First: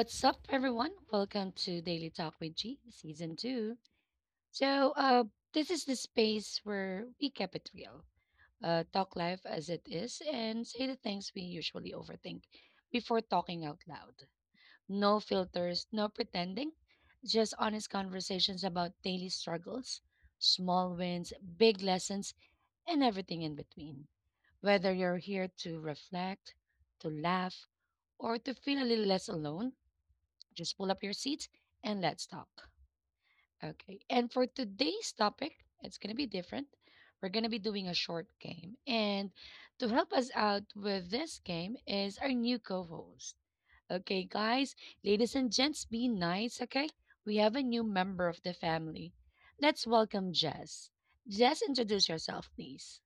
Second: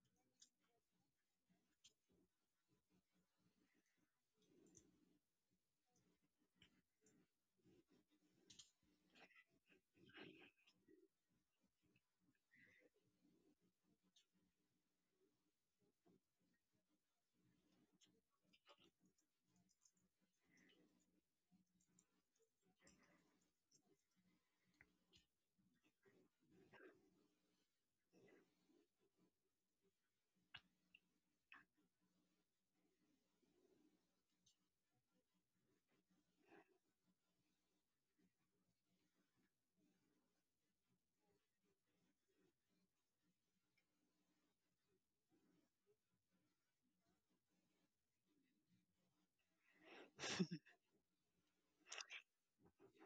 what's up, everyone? Welcome to Daily Talk with G, Season 2. So, this is the space where we keep it real, talk life as it is, and say the things we usually overthink before talking out loud. No filters, no pretending, just honest conversations about daily struggles, small wins, big lessons, and everything in between. Whether you're here to reflect, to laugh, or to feel a little less alone, just pull up your seats and let's talk. Okay. And for today's topic, it's going to be different. We're going to be doing a short game. And to help us out with this game is our new co host. Okay, guys, ladies and gents, be nice. Okay. We have a new member of the family. Let's welcome Jess. Jess, introduce yourself, please.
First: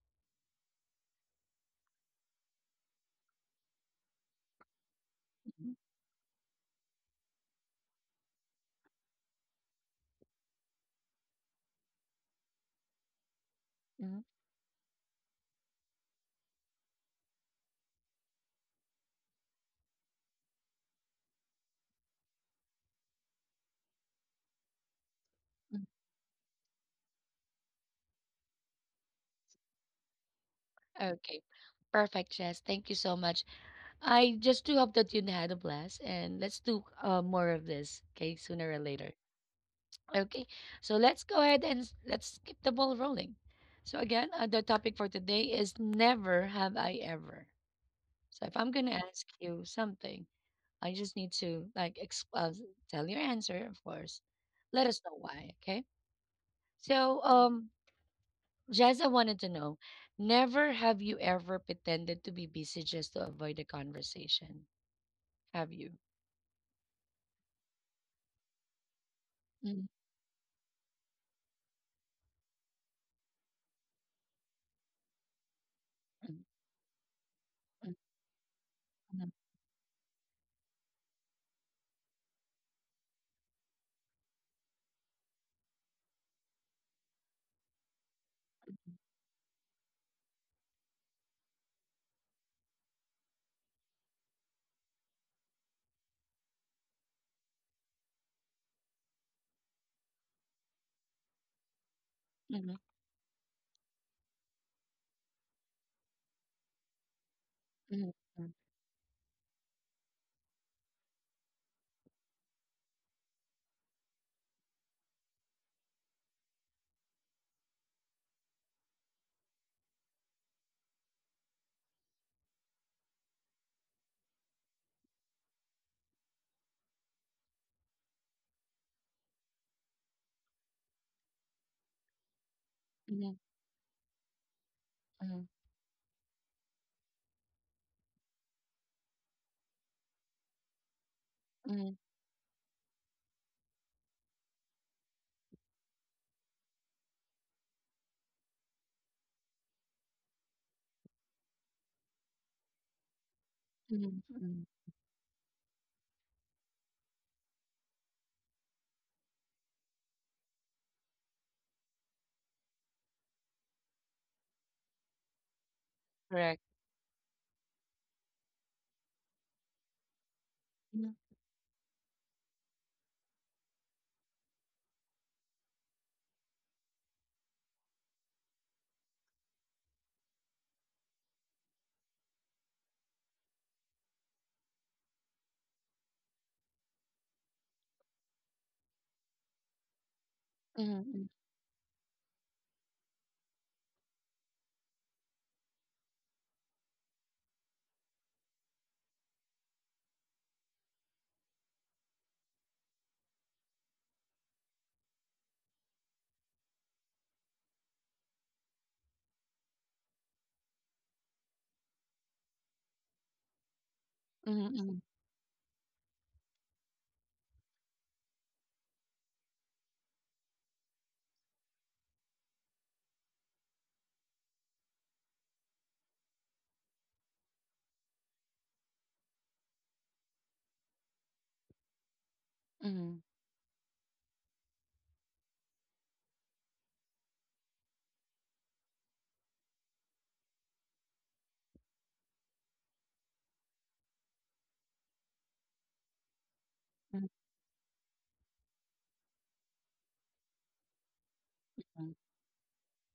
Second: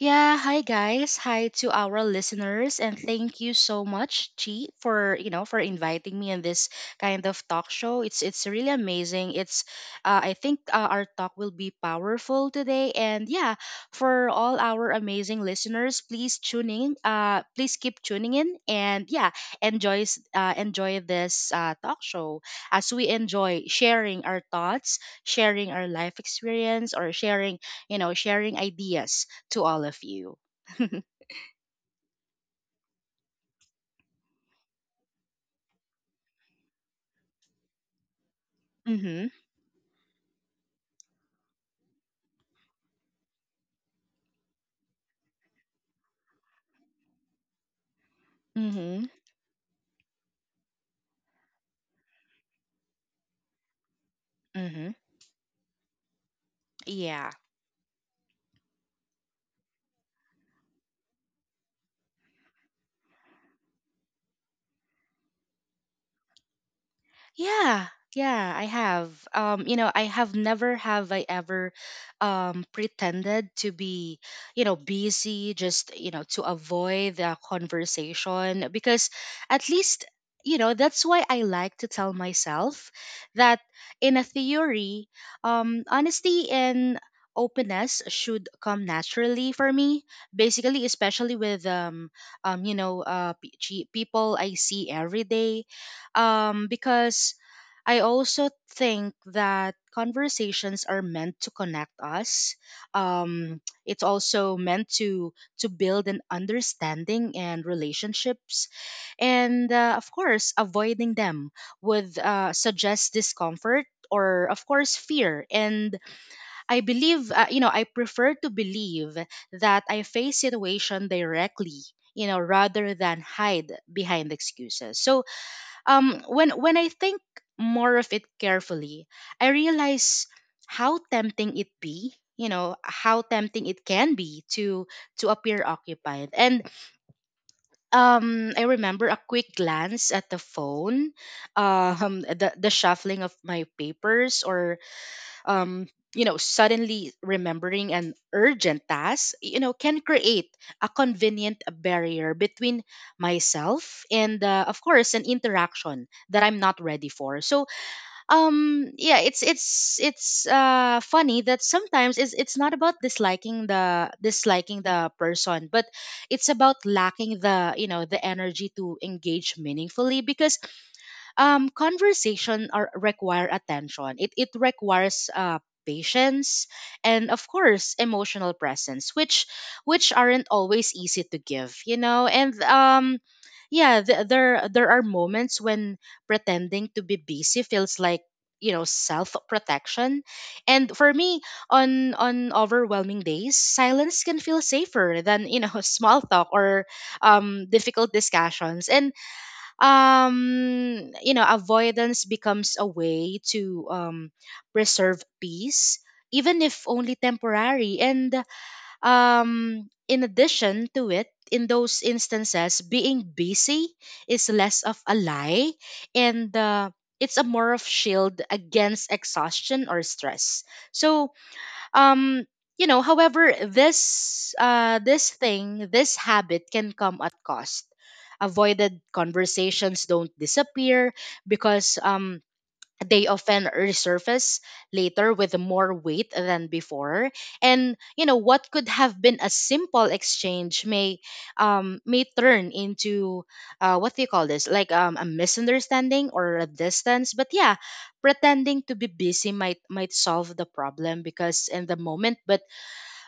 Yeah, hi guys. Hi to our listeners and thank you so much, Chi, for, you know, for Mhm, inviting me in this kind of talk show. It's really amazing. It's I think our talk will be powerful today and yeah, mhm, for all our amazing listeners, please tune in. Please keep tuning in and yeah, enjoy enjoy this talk show as we enjoy sharing our thoughts, sharing our life experience or sharing, you know, sharing ideas to all of you. mhm. Okay. Perfect, Jess. Thank you so much. I just do hope that you had a blast, and let's do more of this, okay, sooner or later. Mhm. Okay, so let's go ahead and let's keep the ball rolling. So again, the topic for today is never have I ever. So if I'm gonna Mhm. ask you something, I just need to like tell your answer, of course. Let Mhm. us know why, okay? So Yeah. um, Jazz, wanted to know, never have you ever pretended to be busy just to avoid a conversation? Have you? Yeah, yeah, I have. You know, I have never have I ever pretended to be, you know, busy just, you know, to Mhm. avoid the conversation because Mhm, at least, you know, that's why I like to tell myself that in a theory, honesty and openness should come naturally for me, basically, especially with you know people I see every day, because I also think that conversations are meant to connect us. mhm, Um, it's also meant to build an understanding and mhm, relationships, and of course, avoiding them would suggest discomfort or, of course, fear. And I believe, you know, I prefer to believe that I face situation directly. You know, rather than hide behind excuses. So, when I think more of it carefully, I realize how tempting it be, you know, how mhm, tempting it can be to mhm, appear occupied. And I remember a quick glance at the phone, mhm, mhm, the shuffling of my papers or, um, you know, suddenly remembering an urgent task, you know, can create a convenient barrier between myself mhm, and, mhm. of course, an interaction that I'm not ready for. So, yeah, it's funny that sometimes it's not about disliking the person, but it's Correct. about lacking the, you know, the energy to engage meaningfully, because Mhm, conversation are, require attention. It requires patience and of course emotional presence, which aren't always easy to give, you know. And yeah, there are moments when pretending to be busy feels like, you know, self protection. And for mhm, me, on overwhelming days silence can feel safer than, you know, small talk or difficult discussions. And you know, avoidance becomes a way to preserve peace, even if only temporary. And in addition to it, in those instances, being busy is mhm, less of mhm, a lie and it's a more of shield against exhaustion or stress. So um you know, however, this this thing this habit can come at cost. Avoided conversations don't disappear, because they mhm, often resurface later with more weight than before. And you know, what could have been a simple exchange may turn into, what do you call this like a misunderstanding or a distance. mhm, But yeah, pretending to be busy might solve the problem because in the mhm, moment, but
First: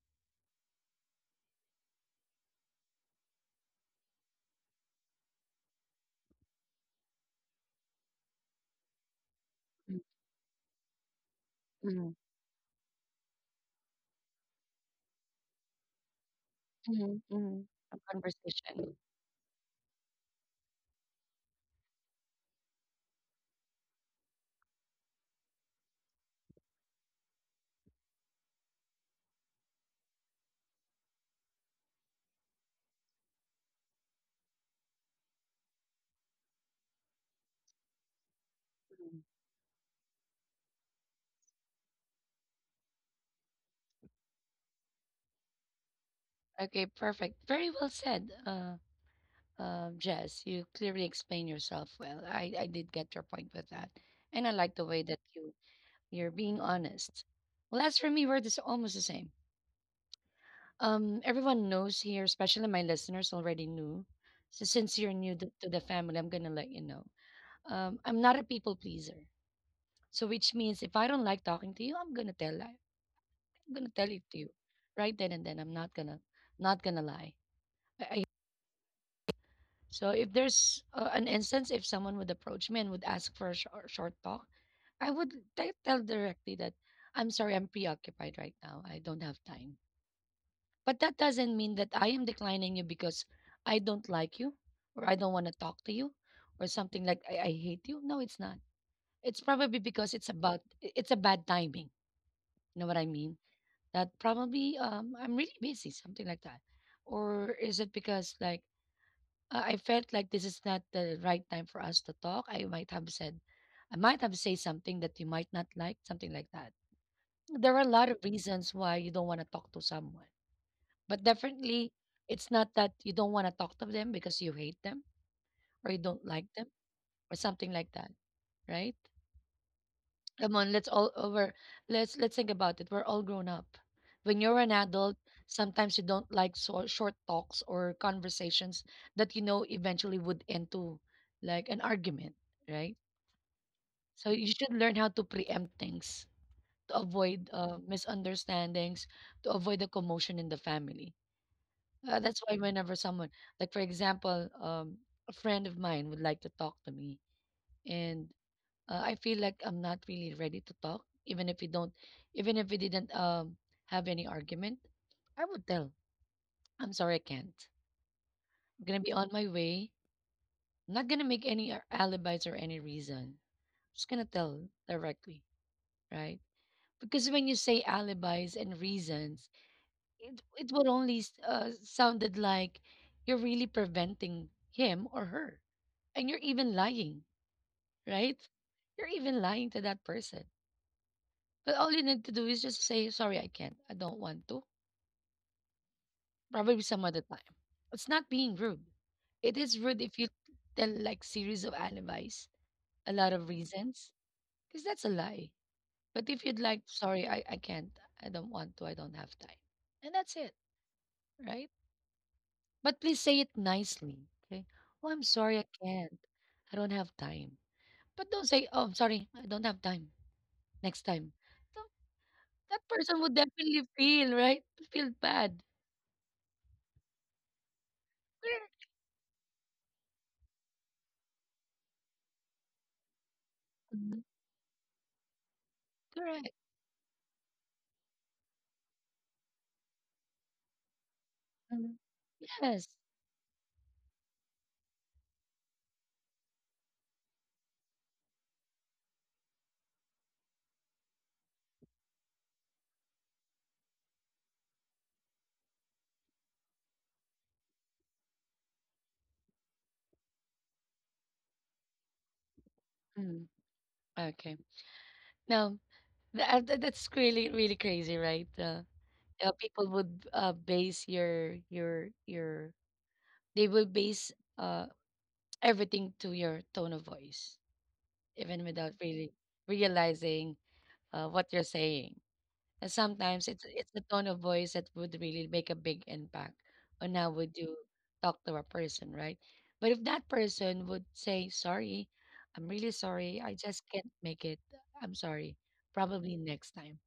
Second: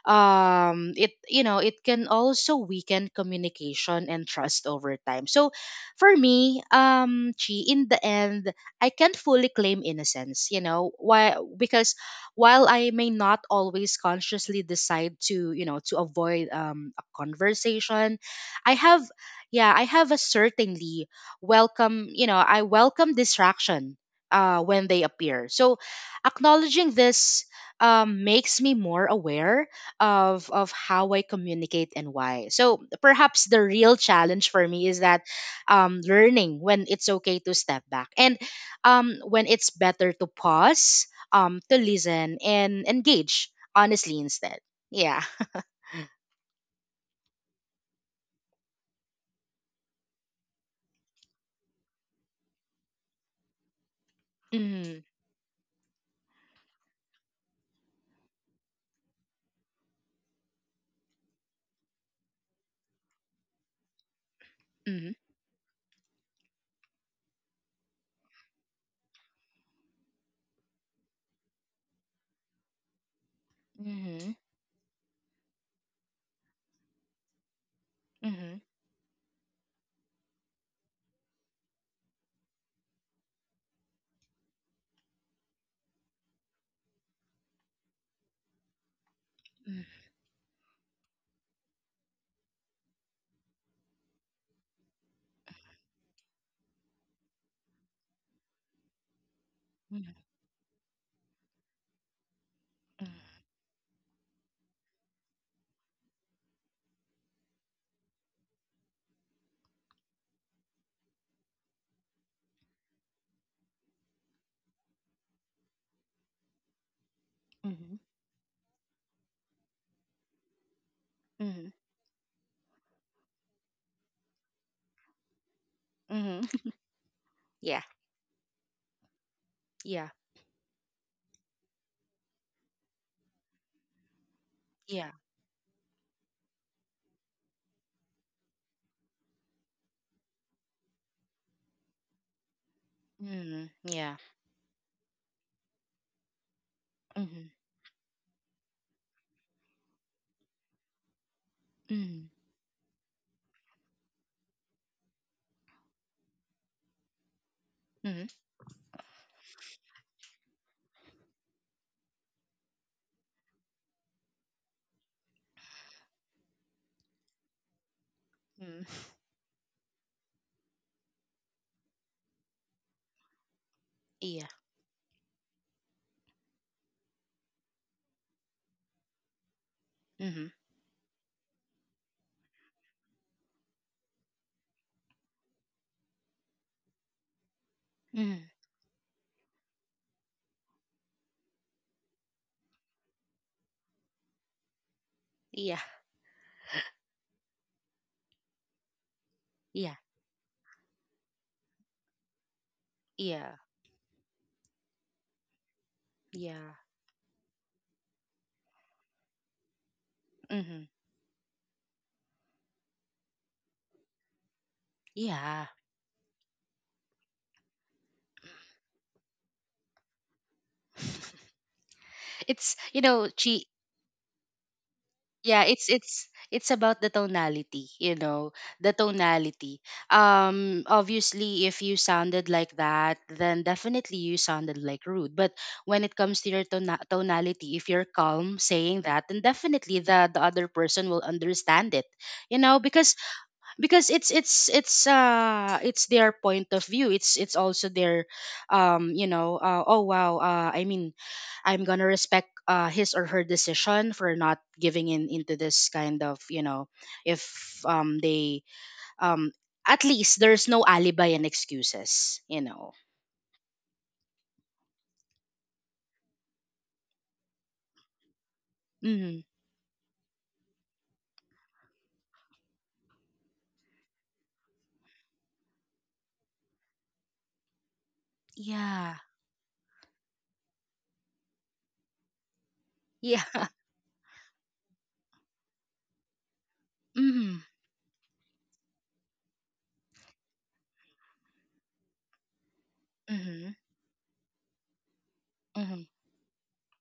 it, you know, it can also weaken communication and trust over time. So for me, Chi, in the end, I can't fully claim innocence. You know why? Because mhm, while I may not always consciously decide to, you know, to avoid a mhm, mhm. A conversation, i conversation. have yeah I have a certainly welcome, you know, I welcome distraction when they appear. So acknowledging this makes me more aware of how I communicate and why. So perhaps the real challenge for me is that, learning when it's okay to step back and, Mhm. When it's better to pause, to listen and engage honestly instead. Yeah. Okay, perfect. Very well said, Jess. You clearly explained yourself well. I did get your point with that, and I like the Mm-hmm. way that you're being honest. Well, as for me, we're this almost the same. Everyone knows here, especially my listeners already knew. So since you're new to the family, I'm gonna let you know. I'm not a people pleaser. So which means if I don't like talking to you, I'm gonna I'm gonna tell it Mm-hmm. to you right then and then. I'm not gonna not gonna lie. I Mm-hmm. so if there's an instance if someone would approach me and would ask for a short talk, I would tell directly that I'm sorry, I'm preoccupied right now. I don't have time. Mm-hmm. But that doesn't mean that I am declining you because I don't like you or I don't want to talk to you or something like I hate you. No, it's not. It's probably because it's Mm-hmm. about it's a bad timing. You know what I mean? That probably I'm really busy, something like that. Or is it because like I felt like this is not the right time for us to talk? I might have said something that you might not like, something like that. There are a Mm-hmm. lot of reasons why you don't want to talk to someone but Mm-hmm. definitely, it's not that you don't want to talk to them because you hate them or you don't like them Mm-hmm. or something like Yeah. that, right? Yeah. Come on, let's all over. Let's think about it. We're all grown up. When you're an adult, Yeah. sometimes you don't like so, short talks or conversations that you know eventually would end to like an argument, right? Mm-hmm. Yeah. So you should learn how to preempt things to avoid Mm-hmm. Misunderstandings, to avoid the commotion in the family. Mm-hmm. That's why whenever someone, like for example, a friend of mine would like to talk to me, and Mm-hmm. I feel like I'm not really ready to talk, even if we don't, even if we didn't have any argument, I would tell, I'm sorry, I can't. I'm gonna be Mm-hmm. on my way. I'm not gonna make any alibis or any reason. I'm just gonna Yeah. tell directly, right? Because when you say alibis and reasons, it Mm-hmm. it would only sounded like you're really preventing him or her and you're even lying, right? Mm-hmm. You're even lying to that person. But all you need to do is just say, sorry, I can't. I don't want to. Yeah. Probably some other time. It's not being rude. It is rude Yeah. if you tell like series of alibis, a lot of Yeah. reasons, because that's a lie. But if you'd like, Yeah. sorry, I can't. I don't want to. I don't have time. And that's it, Mm-hmm. right? But please say it nicely. Okay. Oh, I'm sorry, I Yeah. can't. I don't have time. But don't say, oh, I'm sorry, I don't have time. Next time. Don't. it's That you person would know, she definitely feel, right? Feel bad. Yeah, it's about the tonality, you know, Correct. the tonality. Obviously, if you sounded like that, then Mhm. definitely you sounded like rude. But when it Correct. comes to your tonality, if you're calm saying that, then definitely the other person will Mhm. understand it. You Yes. know, because it's their point of view. It's also their you know, I'm gonna respect his or her decision for not giving in into this kind of, you know, if they um at least there's no alibi and excuses, you know. Mm. Okay. Now that's really really crazy, right? Mm-hmm. People would base your they will base uh everything to your tone of voice, even without Yeah. really realizing what you're saying. And sometimes Yeah. it's it's the tone of voice that would really make a big impact on how we Mm-hmm. do talk to a person, right? But if that person would say, "Sorry, I'm really sorry. I Mm-hmm. just can't make it. I'm sorry. Mm-hmm. Probably next time."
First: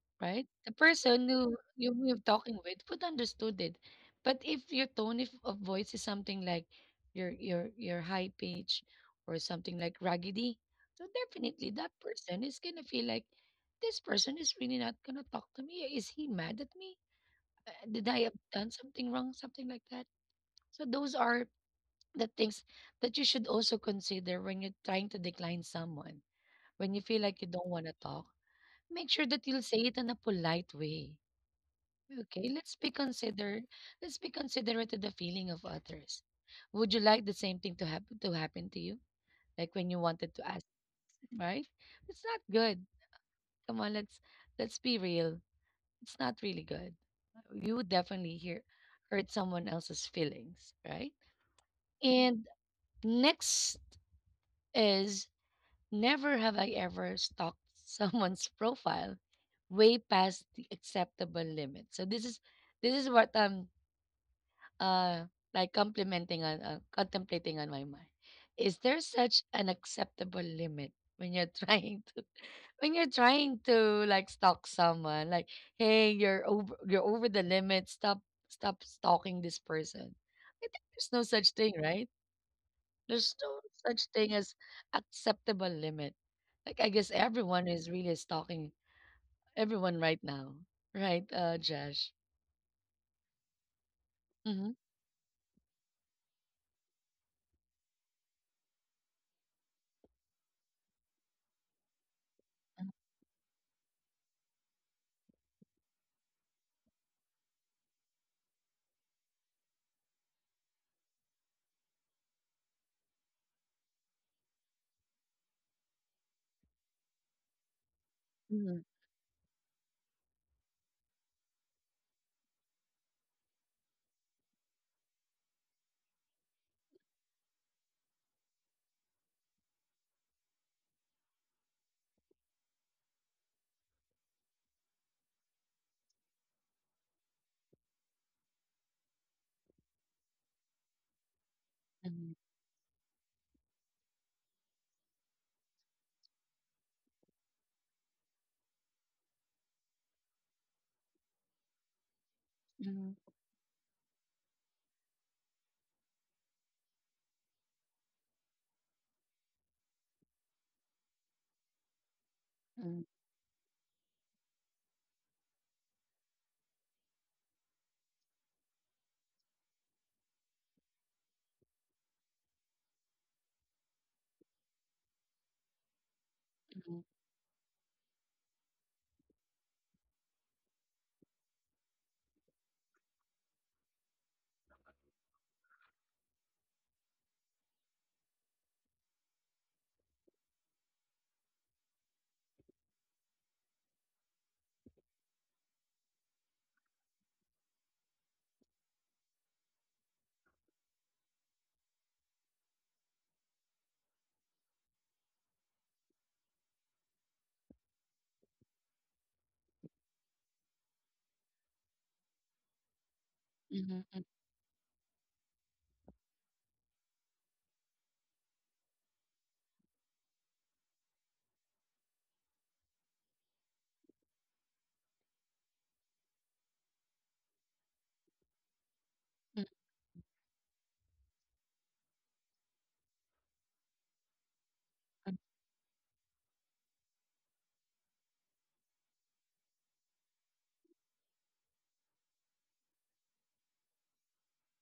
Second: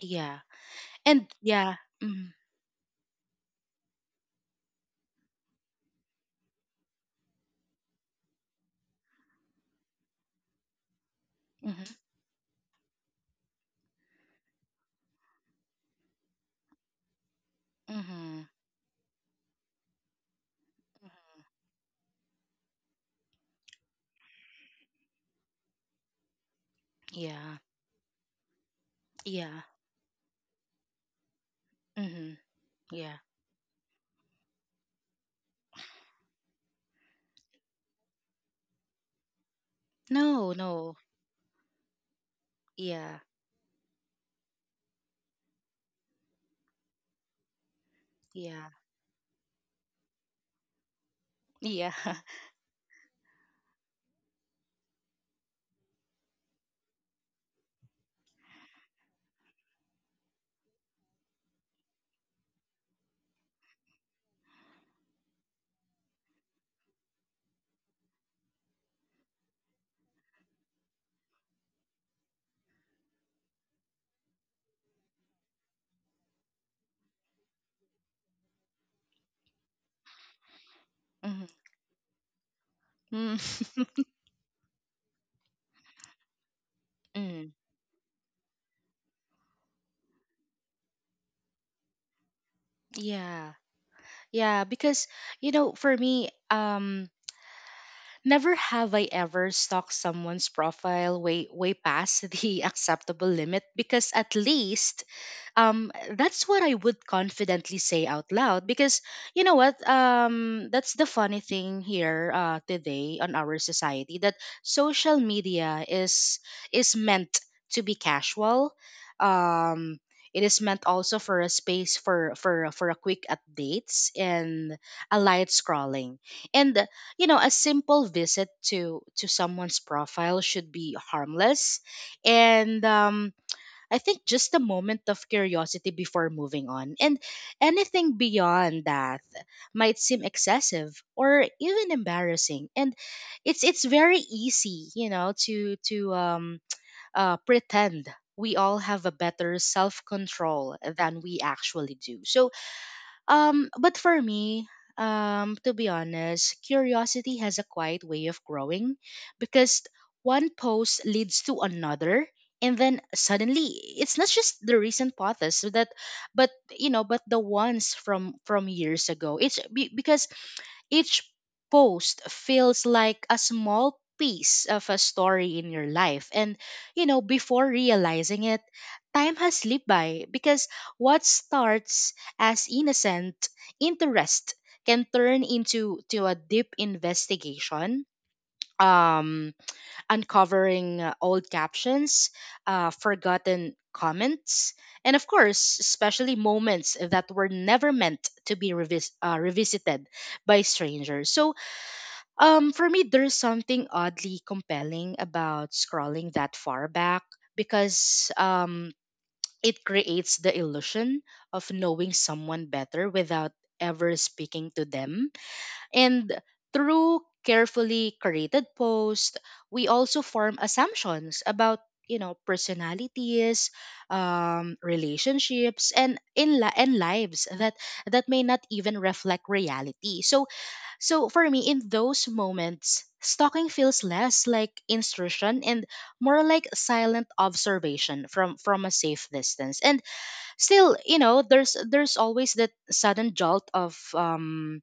Yeah. Right? The And person who yeah. You're Mm-hmm. talking with would understood it. But if your tone if, of voice is something like your high pitch or something like raggedy, so definitely that Mm-hmm. person is gonna feel like this person is really not gonna talk to me. Is he mad at me? Did I have Mm-hmm. done something wrong? Something like that. So those are the things that you should also consider when you're trying to decline someone. When you feel like you Yeah. don't want to talk, make sure that you'll Yeah. say it in a polite way. Mm-hmm. Okay, Yeah. Let's be considerate to the feeling of others. Would you like the same thing to happen to you? Like when you wanted to No, ask, no. them, right? It's not good. Yeah. Come on, let's be real. It's not really good. You would definitely Yeah. hear hurt someone else's feelings, right? Yeah. And next is never have I ever stalked someone's profile way past the acceptable limit. So this is what uh, like complimenting on contemplating on my mind. Is there such an acceptable limit when you're trying to when you're trying to like stalk someone? Like, hey, you're over the limit. Stop stalking this person. I think there's no Mm-hmm. such thing, right? There's no Mm. such thing as acceptable limit. Like I guess Mm. everyone is really stalking everyone right now, right, Josh? Yeah, Yeah, Mm-hmm. because, you know, for me, never have I ever stalked someone's profile way past the acceptable limit, because at least that's what I would confidently say out loud. Because you know what, that's the funny thing here, today on our society, that social media is meant to be casual. um it is meant also for a space for a quick updates and a light scrolling. And you know, a simple visit to someone's profile should be harmless, and I think just a moment of curiosity before moving on. And anything beyond that might seem excessive or even Mm-hmm. embarrassing, and it's very easy, you know, to pretend we all have a better self control than we actually do. So Mm-hmm. But for me, to be honest, curiosity has a quiet way of growing, because one post leads to another, and then suddenly it's not just the recent posts so that, but you know, but the ones from years ago. Because each post feels like a small piece of a story in your life. And, Mm-hmm. you know, before realizing it, time has slipped by. Because what starts as innocent interest can turn into to a deep investigation, um uncovering old captions, forgotten comments, and of course, especially moments that were never meant to be revisited by strangers. So for me, there's something oddly compelling about scrolling that far back, because it creates the illusion of knowing someone better without ever Mm-hmm. speaking to them. And through carefully curated posts, we also form assumptions about, you know, personalities, relationships, and lives that may not even reflect reality. So for me, in those moments, stalking feels less like Mhm, instruction and more like silent observation from a safe distance. And still, you know, there's always that sudden jolt of um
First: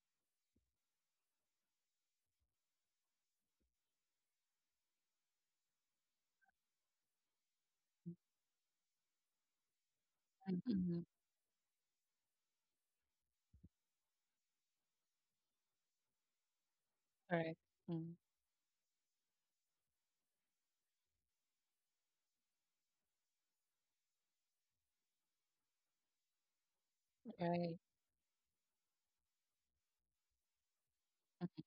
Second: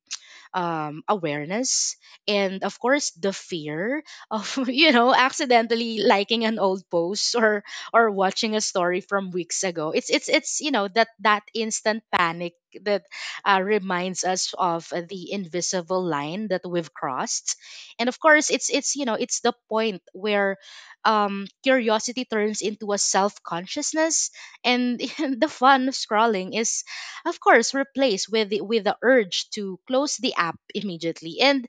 um, awareness, and of course, the fear of you know, accidentally liking an old post or watching a story from weeks ago. It's You know, mhm, that instant panic that reminds us of the invisible line that we've crossed. correct. And Mm, of course, it's you know, it's the point where curiosity turns into a self-consciousness, and the fun of scrolling is of course right. replaced with with the urge to close the app immediately. And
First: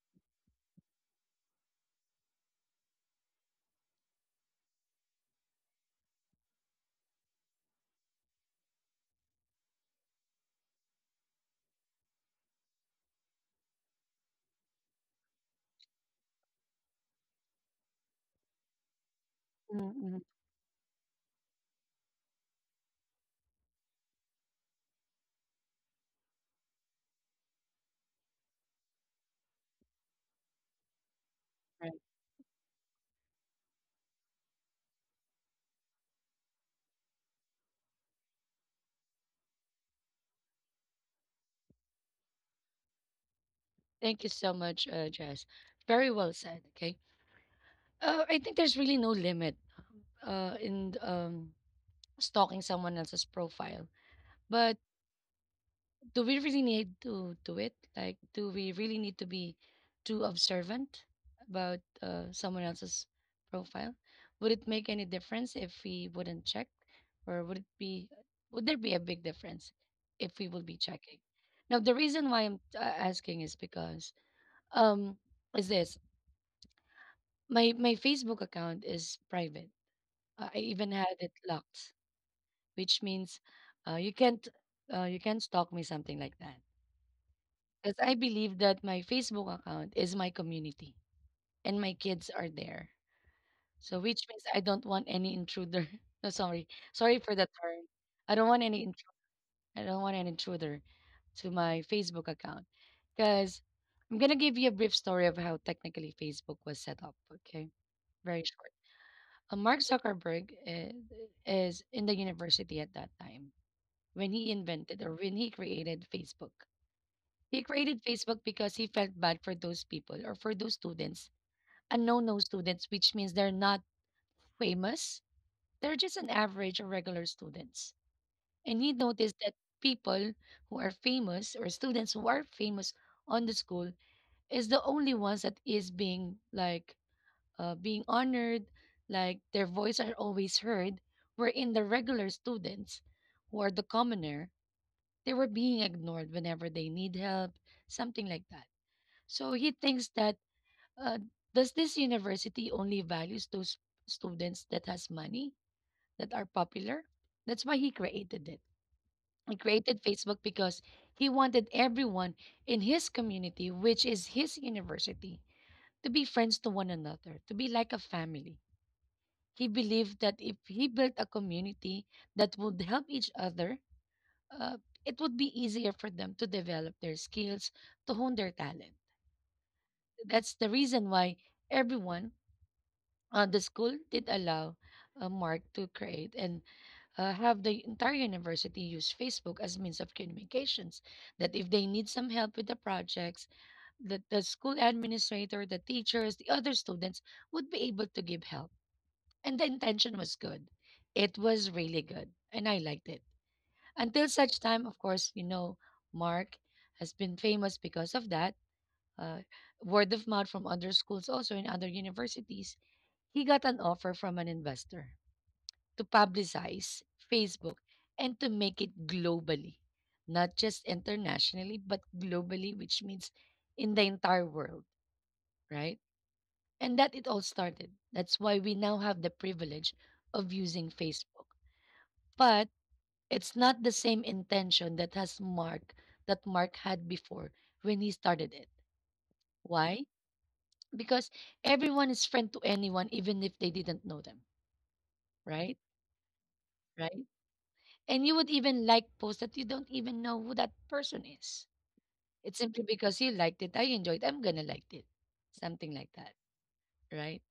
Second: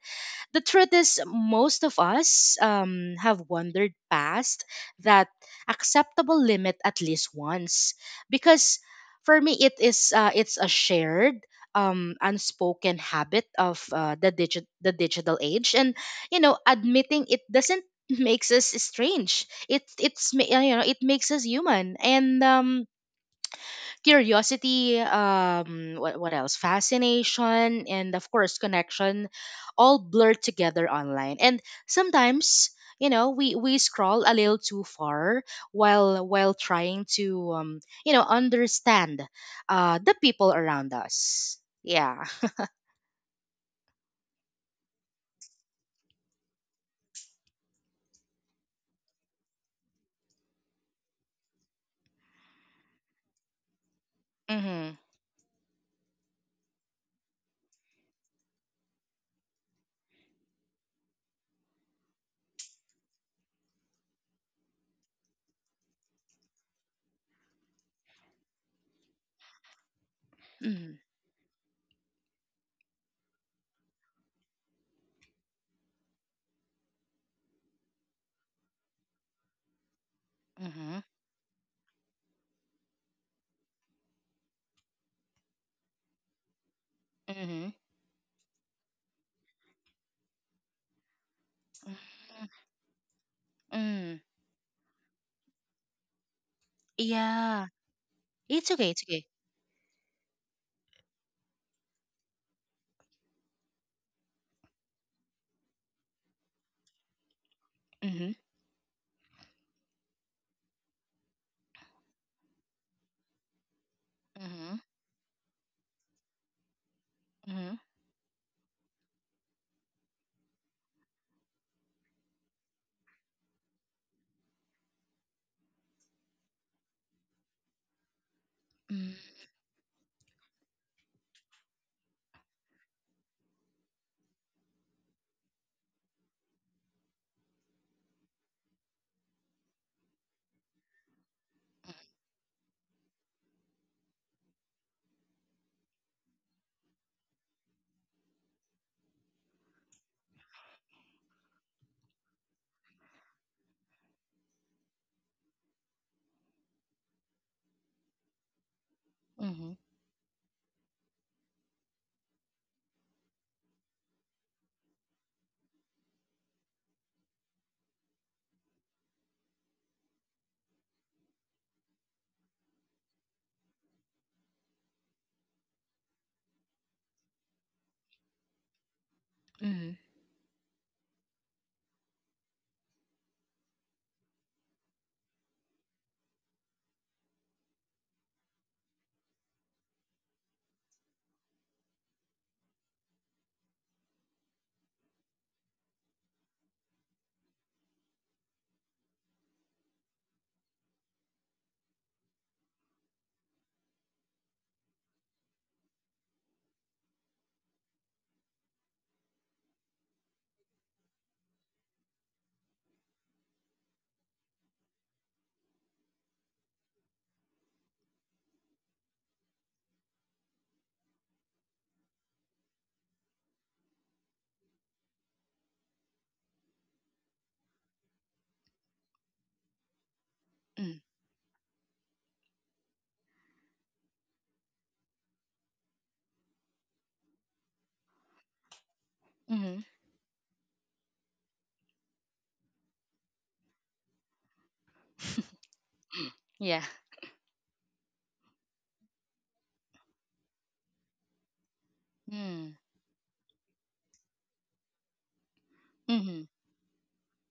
the truth is, most of us, have wandered past that acceptable limit at least once, because for me it is it's a shared unspoken habit of the digit the digital age. And you know, admitting it doesn't makes us strange, Mhm, mhm, you know, it makes us human. And curiosity, what else fascination, and of course, connection, all blurred together online. And right. sometimes, you know, we scroll a little too far while trying to, you know, understand the people around us. Yeah. Thank you so much, Jess. Very well said. Okay. I think there's really no limit in stalking someone else's profile, but Mhm. do we really need to do it? Like, do we really need to be too observant about someone else's profile? Would it make any difference if we wouldn't check, or would it be would there be a big difference if we would be Mhm. checking? Now, the reason why I'm asking is because um is this my Facebook account is private. I even Mhm. had it locked, which means uh, you can't you can't stalk me something like that. Mhm. 'Cause I believe that my Facebook account is my community and my kids are there. So Mm. which means I don't want any intruder. No, sorry. Sorry for the Yeah. term. I don't want It's okay. any It's intru okay. I don't want an intruder to my Facebook account. Because I 'Cause I'm gonna give you a brief story of how technically Facebook was set up, okay? Mm-hmm. Very short. Mark Zuckerberg is in the university at that time when he Mm-hmm. invented or when he created Facebook. He Mm-hmm. created Facebook because he felt bad for those people or for those students, unknown no students, which means they're not famous. They're just an average or regular students. And he noticed that people who are famous or students who are famous on the school is the only ones that is being like being honored, like their voice are always heard. Wherein the regular students who are the commoner, they were being ignored whenever they need help, something like that. So he thinks that uh, does this university only values those students that has money that are popular? That's why he created it. He Mm-hmm. created Facebook because he wanted everyone in his community, which is his university, to be friends to one another, to be like a family. He believed that if he built a community that would help each other, uh, it would be easier for them to develop their skills, to hone their talent. Mm-hmm. Mm-hmm. That's the reason why everyone the school did allow Mark to create and have the entire university use Facebook as means of communications. That if they need some help with the projects, that the school administrator, the teachers, the other students would be able to give help. And the intention was good. It was really good, and I liked it. Until such time, of course, Mark has been famous because of that. Uh, Word of mouth from other schools, also in other universities, he got an offer from an investor to publicize Facebook and to make it globally, not just internationally, but globally, which means in the entire world, right? And that it all started. That's why we now have the privilege of using Mm-hmm. Facebook. But it's not the same intention that Mark had before when he started it. Mm-hmm. Why? Because everyone is friend to anyone even if they didn't know them, right? Yeah. Right? And you would even like posts that you don't even know who that person is. It's Mm. simply because you liked it, I enjoyed, I'm gonna like it. Something like that, Mm-hmm. right?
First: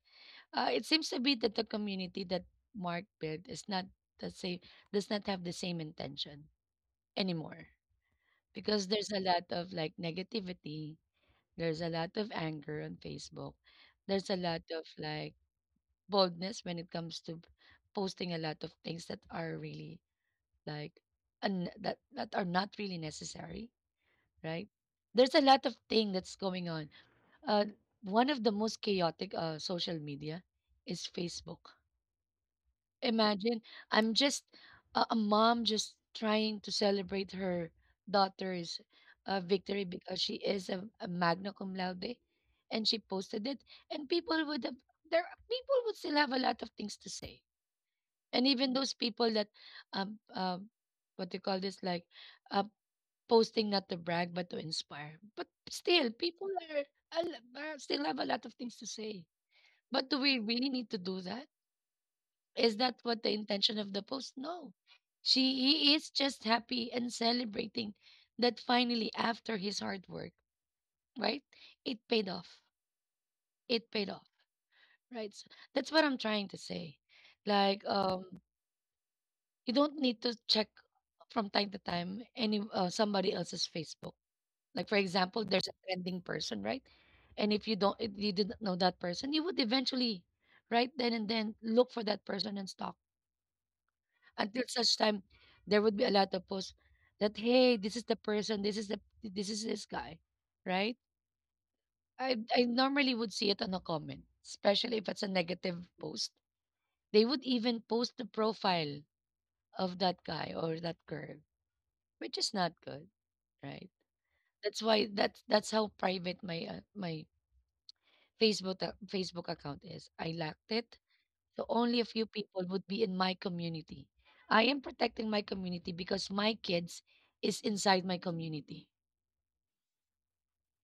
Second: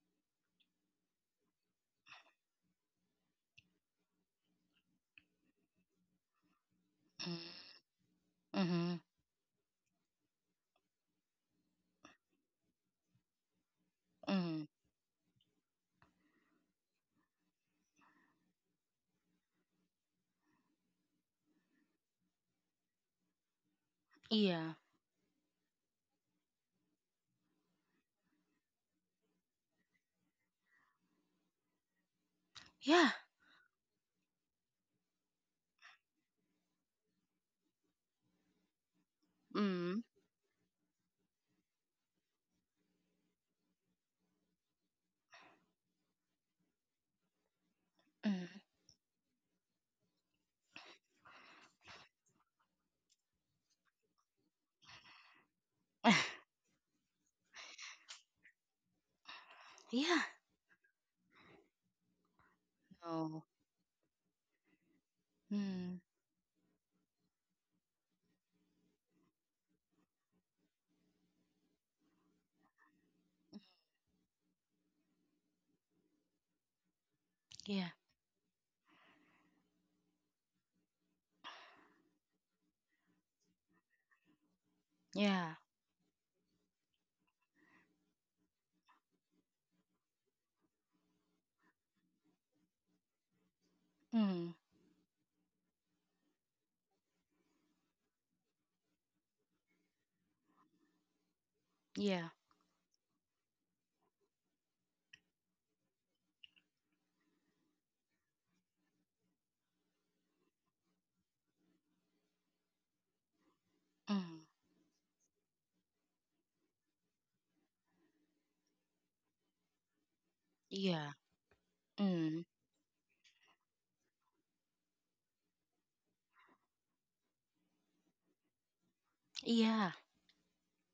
It seems to be that the community that Mark built is not the same, does not have the same intention anymore because Mm-hmm. there's a lot of like negativity, there's a lot of anger on Facebook, there's a Mm-hmm. lot of like boldness when it comes to posting a lot of things that are really like that are not really necessary, right? Yeah. There's a lot of thing that's going on. Uh, One of the most chaotic social media is Facebook. Yeah. Imagine I'm just a mom just trying to celebrate her daughter's victory Mm. because she is a magna cum laude, and she posted it, and people would have there are- people would still have a lot of things to say, and Mm. even those people that um um what do you call this, like, uh, posting not to brag but to inspire. But still, people are, still have a lot of things to say. But do Yeah. we really need to do that? Is that what the No. intention of the post? No. She he Mm. is just happy and celebrating that finally after his hard work, right? It paid off. It paid off, right? So that's what I'm trying to say. Yeah. Like, you don't need to check from time to time any somebody else's Facebook. Like, for Yeah. example, there's a trending person, right? And if you don't, if you didn't know that person, you would eventually, right then and then, look for that person and stalk Mm. until such time there would be a lot of posts that hey, this is the person, this is this guy, right? Yeah. I normally would see it on a comment, especially if it's a negative post. They would even post the profile of that guy or that girl, which is not good, right? Mm. That's why that's how private my my Facebook Facebook account is. I locked it, Yeah. so only a few Mm. people would be in my community. I am protecting my community because my kids is inside my community, Yeah.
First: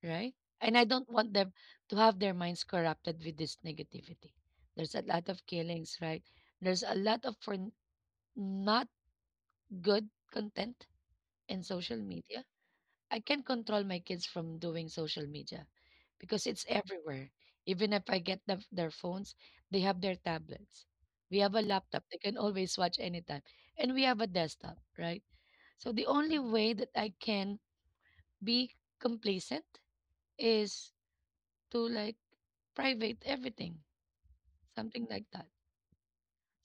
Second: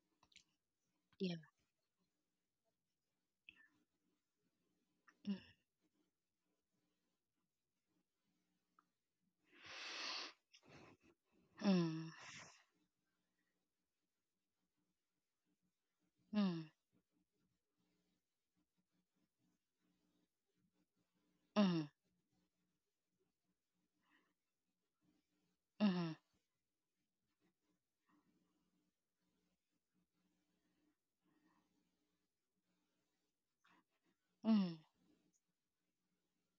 right? And I don't want Yeah. them to have their minds corrupted with this negativity. There's a lot Mm. of killings, right? There's a lot of not good content in social media. I can't control my kids from doing social media because it's Mm. everywhere. Even if I get them their phones, they have their tablets. We have a Mm. laptop. They can always watch anytime. And we have a desktop, right? So the Mm. only way that I can be complacent is to, like, private everything, Mm. something like that.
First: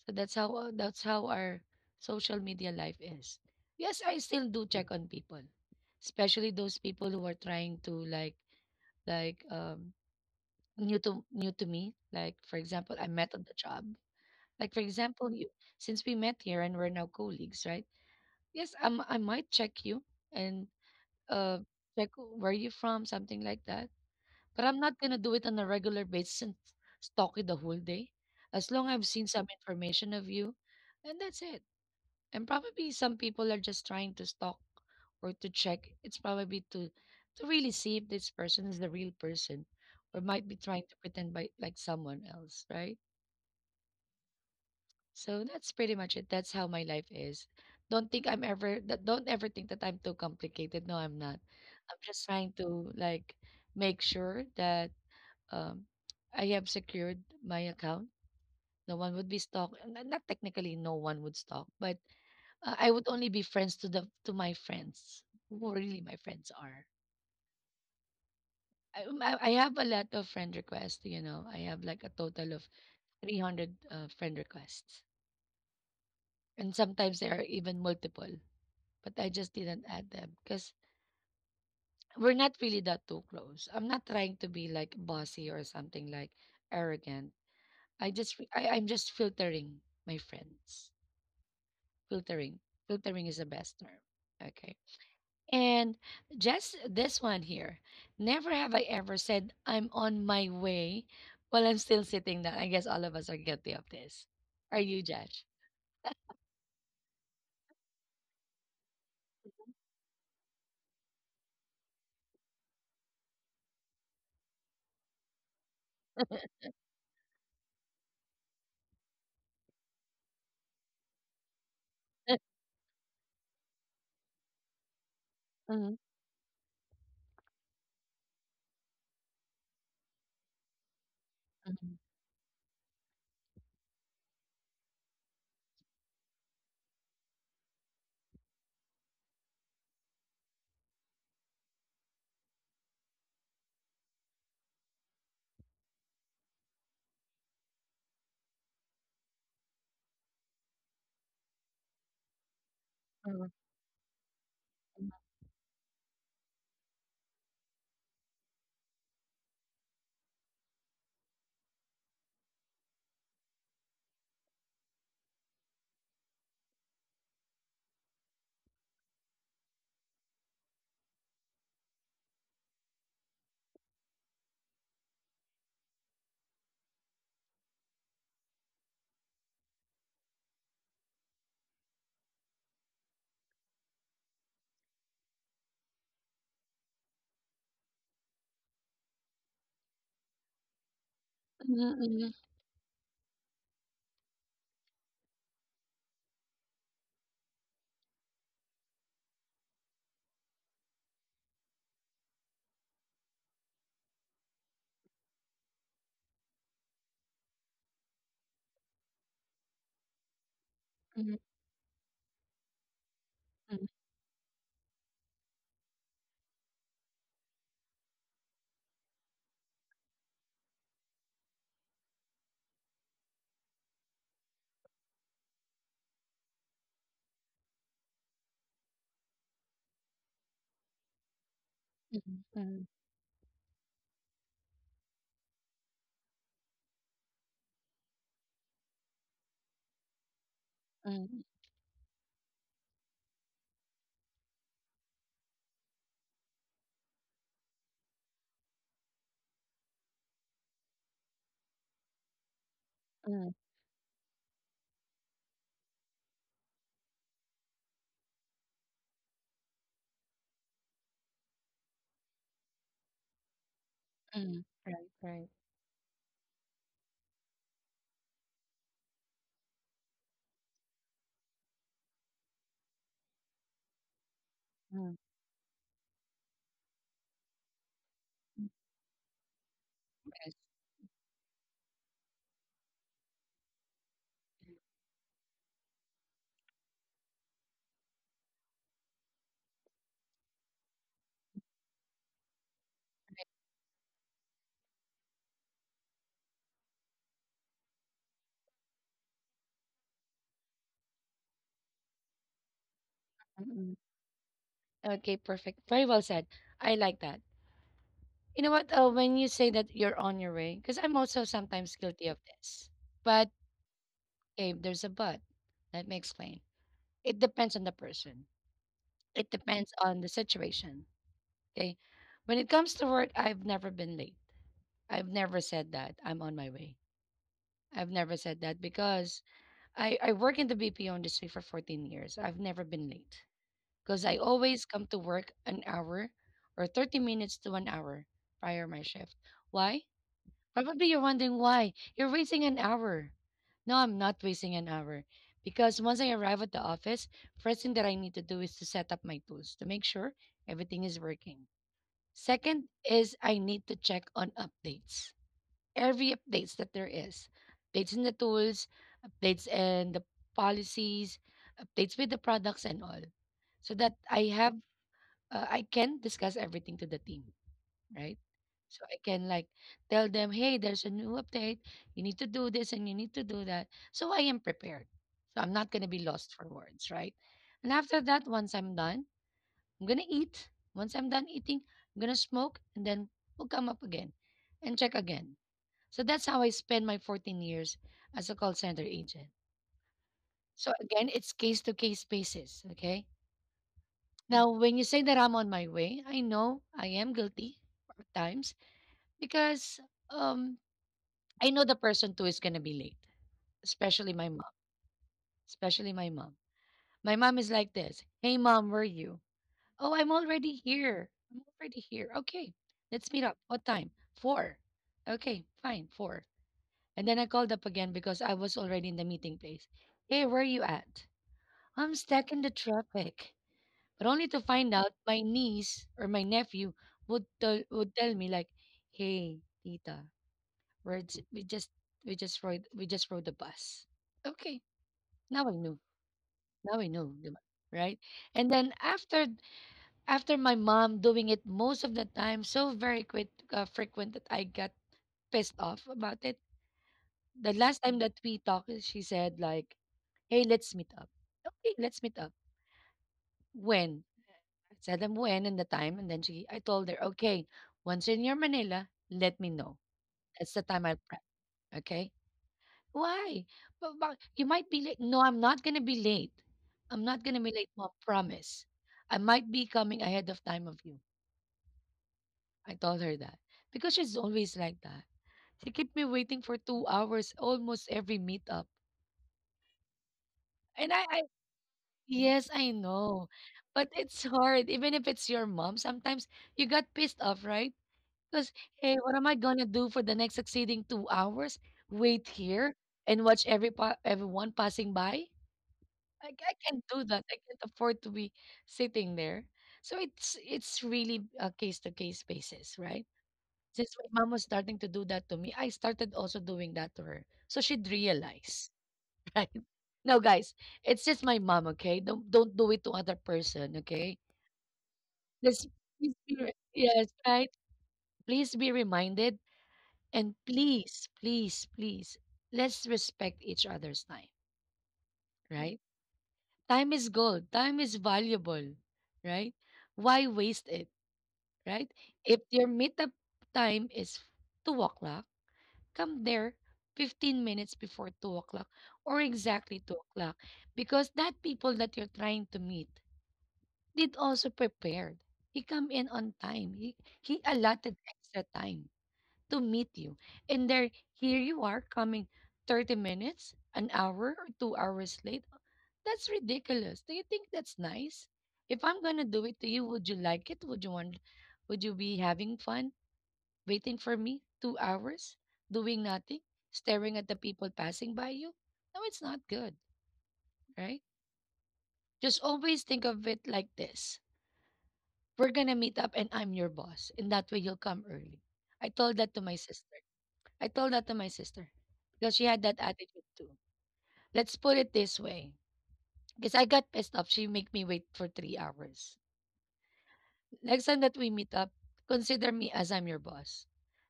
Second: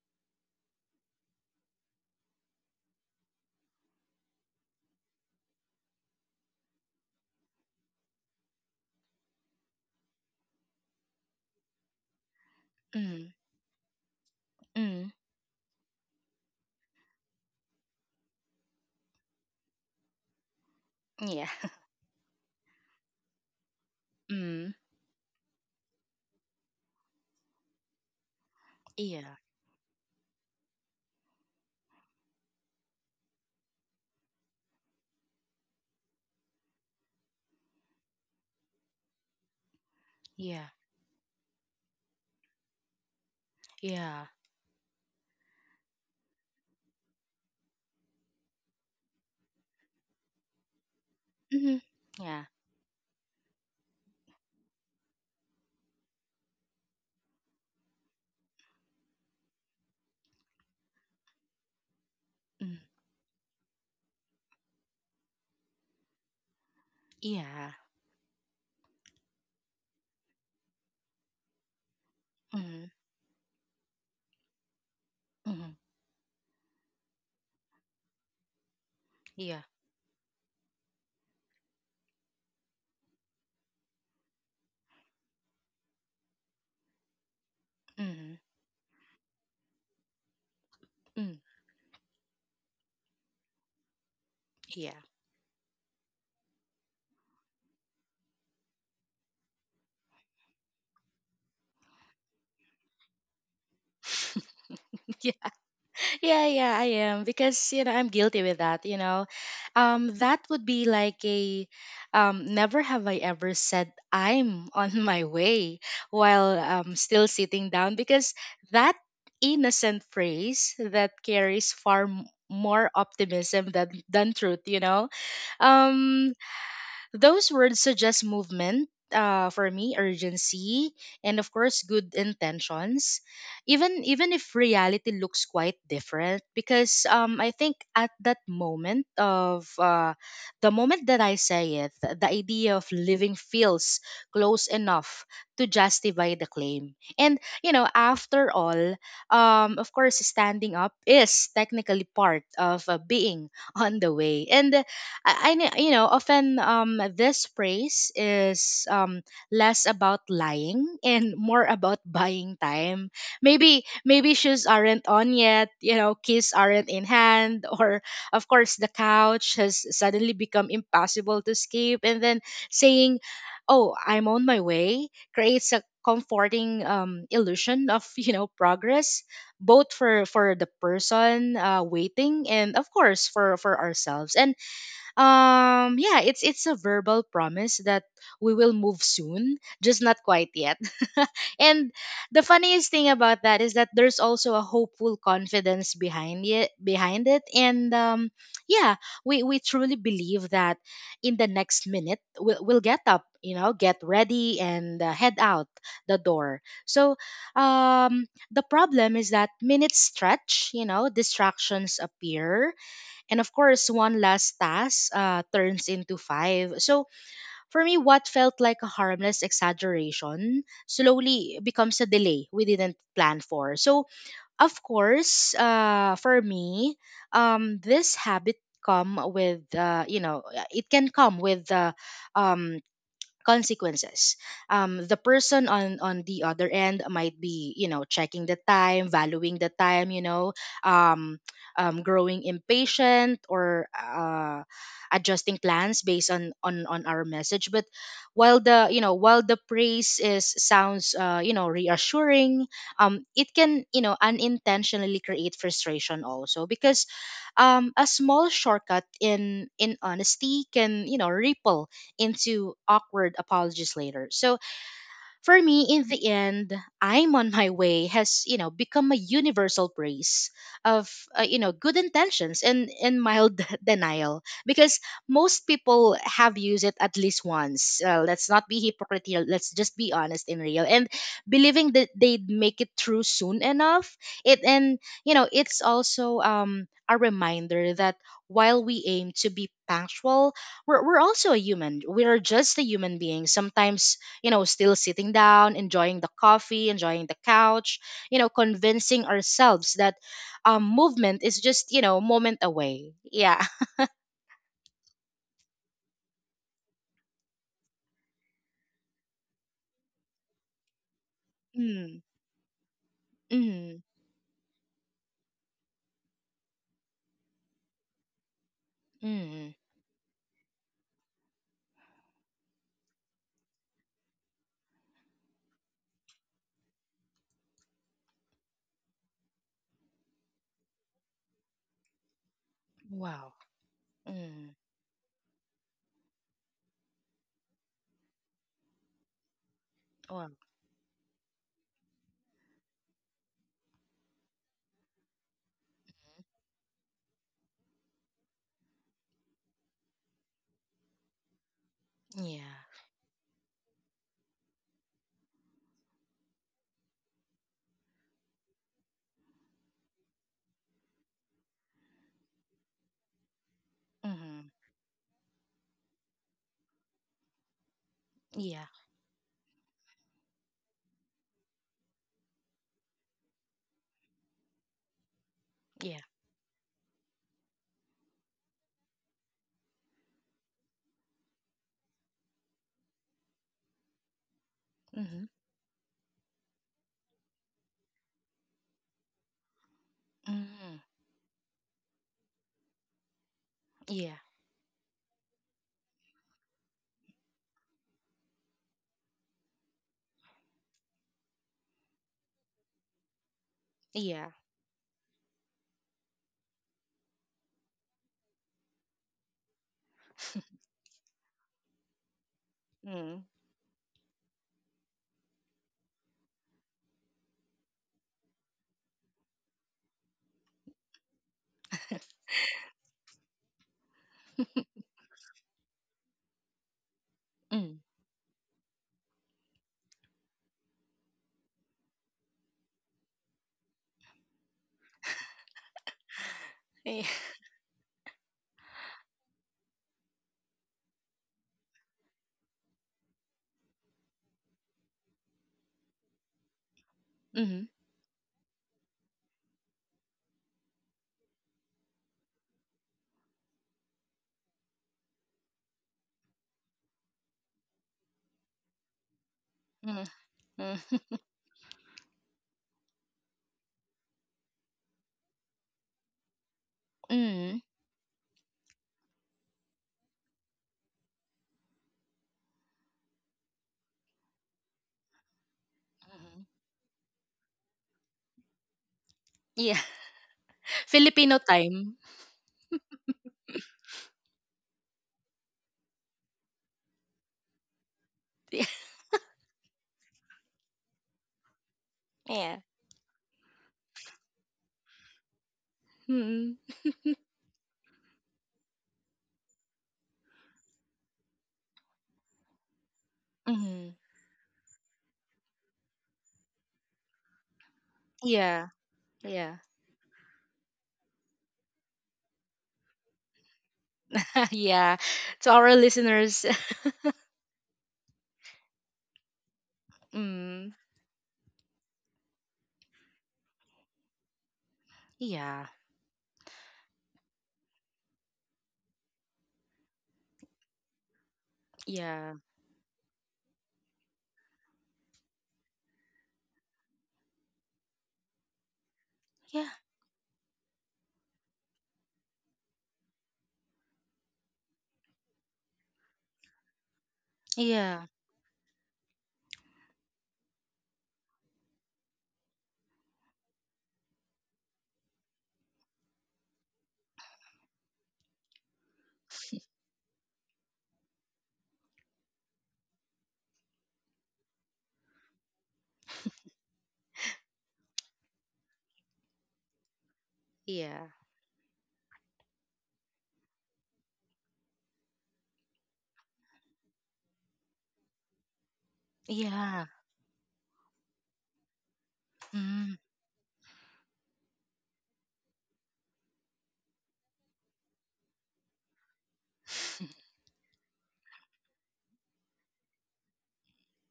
So that's how that's how our social media life is. Yes, I still do check on people, especially those people who are trying to, like new to new to me. Like, for example, Mm. I met Mm. on the job. Like, for Mm. example, you, since we met here and we're now colleagues, right? Yes, I might check you and Yeah. uh check where you from, something like that. But Mm. I'm not gonna do it on a regular basis and stalk you the whole day. As long I've seen Yeah. some information of you, and that's it. And probably some people are just trying to stalk or to check. It's probably to really see if this person is the real person or might be Yeah. trying to pretend by like someone else, right? Yeah. So that's pretty much it. That's how my life is. Don't think I'm ever that don't ever think that I'm too complicated. No, I'm not. Mm. I'm just Yeah. trying to, like, make sure that um I have secured my account. No one would be stalked. Not technically no one would stalk, but Mm. I would only be friends to the to my friends who really my friends are. Yeah. I have a lot of friend requests. I have like a total of Mm. 300 friend requests, Mm. and sometimes there are even multiple. But I just Yeah. didn't add them because we're not really that too close. I'm not trying to be like bossy or something like arrogant. I Mm. just re- I, I'm just filtering my friends. Mm. Filtering, filtering is the best term. Okay. Yeah. And just this one here. Never have I ever said I'm on my way while I'm still sitting down. I guess all of us are guilty of this. Are you, Josh? Yeah, yeah, I am, because you know, I'm guilty with that. You know, that would be like a never have I ever said I'm on my way while, still sitting down, because that innocent phrase that carries far more optimism than truth. You know, Mhm, um, those words suggest movement, for me, urgency, and of course, mhm, good intentions. Even if reality looks quite different, because I think at that moment of, the moment that I say it, the idea of living feels close enough to justify the claim. And you know, after all, of course, standing up is technically part of, being mhm, on the way. And you know, often this phrase is less about lying and more about buying time. Maybe shoes aren't on yet, you know, keys aren't in hand, or of course the couch has suddenly become impossible to escape. And then saying, "Oh, I'm on my way," creates a comforting illusion of progress both for the person waiting and of course for ourselves and yeah, it's a verbal promise that we will move soon, just not quite yet. mhm, And mhm, the funniest thing about that is that there's also a hopeful confidence behind it. And Yeah, we truly believe that in the next minute we'll get up, you know, get ready and head out the door. So the problem is that minutes stretch, you know, mhm, distractions appear and of course, one last task turns into five. So for me, what felt like a harmless exaggeration slowly becomes a delay we didn't plan for. So, of course, for me, this habit come with it can come with mhm, um mhm, consequences. The person on the other end might be, you know, checking the time, valuing the time, um, mhm, growing impatient or adjusting plans based on on our message. But while the praise is sounds reassuring, it mhm, can unintentionally create frustration also because a small shortcut in honesty can ripple into awkward apologies later. So mhm. Right, right. for me, in the end, I'm on my way has, you know, become a universal praise of, good intentions and mild denial because Mhm, most people have used it at least once. Let's not be hypocritical. Let's just be honest yes, and real. And believing that they'd make it through soon enough. It, and, you know, it's also, a reminder that while we aim to be punctual, we're also a human. We are just a human being. Sometimes you know, still sitting down, enjoying the coffee, enjoying the couch, you know, convincing ourselves that movement is just, you know, moment away. Yeah. mhm. Okay, perfect. Very well said. I like that. You know what? When you say that you're on your way, because I'm also sometimes Mm, guilty of this. But, mm, okay, there's a but. Let me explain. It depends on the person. It mm. depends on the situation. Okay. When it comes to work, I've never been late. I've never said that I'm on my way. I've never said that because I work in the BPO industry for 14 years. I've never been late Wow. because I Mm, always come to work an hour or 30 minutes to an hour prior my shift. Why? wow. Probably you're wondering why. You're wasting an hour. No, I'm not wasting an hour. Because once I arrive at the office, first thing that I need to do is to set up my tools to make sure everything is working. Yeah. Second is I need to check on updates. Every updates that there is. Updates in the tools, updates in the policies, updates with the products and all. So that I Mm, have uh, I can discuss everything to the team, right? yeah. So I can, like, tell them, hey, there's a new update. You need to do this and you need to do that. So I am prepared. So I'm not going to Yeah. be lost for words, right? And after that, once I'm done, I'm going to eat. Once I'm done eating, I'm going to smoke and then we'll come up again and check Mm, again. So that's how I spend my 14 years as a call center agent. So mm, again, it's case to case basis. Okay. yeah. Now, when you say that I'm on my way, I know I am guilty at times because um I know the person too is gonna be late, especially Yeah. my mom, especially my mom. My mom is like this, "Hey mom, where are you? Oh, I'm already here. I'm already here. Okay, let's Mm, meet up. What time? Four. Okay, fine, four." And then I called up again because I was already in the meeting place. "Hey, where are you at?" "I'm stuck in the traffic." But only to find out my niece or my nephew would tell mm. would tell me like, "Hey, Tita, we're j- we just rode the bus." Okay. Now I knew. Now I Yeah. knew, 'di ba? Right? And then after my mom doing it most of the time, so very quick, frequent that I got pissed off about it. The Mm, last time that we talked, she said like, "Hey, let's meet up." "Okay, let's meet up. When?" I said them when and the time, and then I told her, "Okay, once in your Manila, let me know. mm, That's the mm, time I'll prep." Okay. Why? But you might be late. No, I'm not gonna be late. I'm not gonna be mm. late, mom. Promise. I might be coming ahead of time of you. I told her that because she's always like that. She kept me Mhm. waiting for 2 hours almost every meetup. Yeah. And I Filipino time. yes, I know, but it's hard. Even if it's your mom, sometimes you got pissed off, right? Because hey, what am I gonna do for the next succeeding 2 hours? Wait Yeah. here and watch every everyone passing by. Like, Mm, I can't do that. I can't afford to be sitting there. So it's really a case to case basis, right? Since mm. my mom was starting to do that to me, I started also doing that to her. So she'd Yeah. realize, right? Yeah. No, guys, it's just my mom, okay? Don't do it to other person, okay? Yeah, to Let's our please be, listeners. Yes, right? Please be reminded, and Mm, please, please, please, let's respect each other's time, yeah, right? Time is gold. Time is valuable, right? Why waste it, right? yeah, If your meetup time is 2 o'clock, come there 15 minutes before 2 o'clock, or yeah, exactly 2 o'clock, because that people that you're trying to meet did also prepared. He come in on time. He allotted yeah, extra time to meet you. And there, here you are coming 30 minutes, an hour, or 2 hours late. That's ridiculous. Do you think that's nice? If I'm gonna do it to you, would you like it? Would you want, would you be having fun waiting for me 2 hours, doing nothing, staring at the people passing by you? No, it's not good, right? yeah, Just always think of it like this. We're gonna meet up and I'm your boss. And that way you'll come early. I told that to my yeah. sister. I told that to my sister because she had that Mm, attitude too. Let's put it this way, because I got pissed off. She make me wait for 3 hours. Next time that we meet up, consider me as I'm your boss.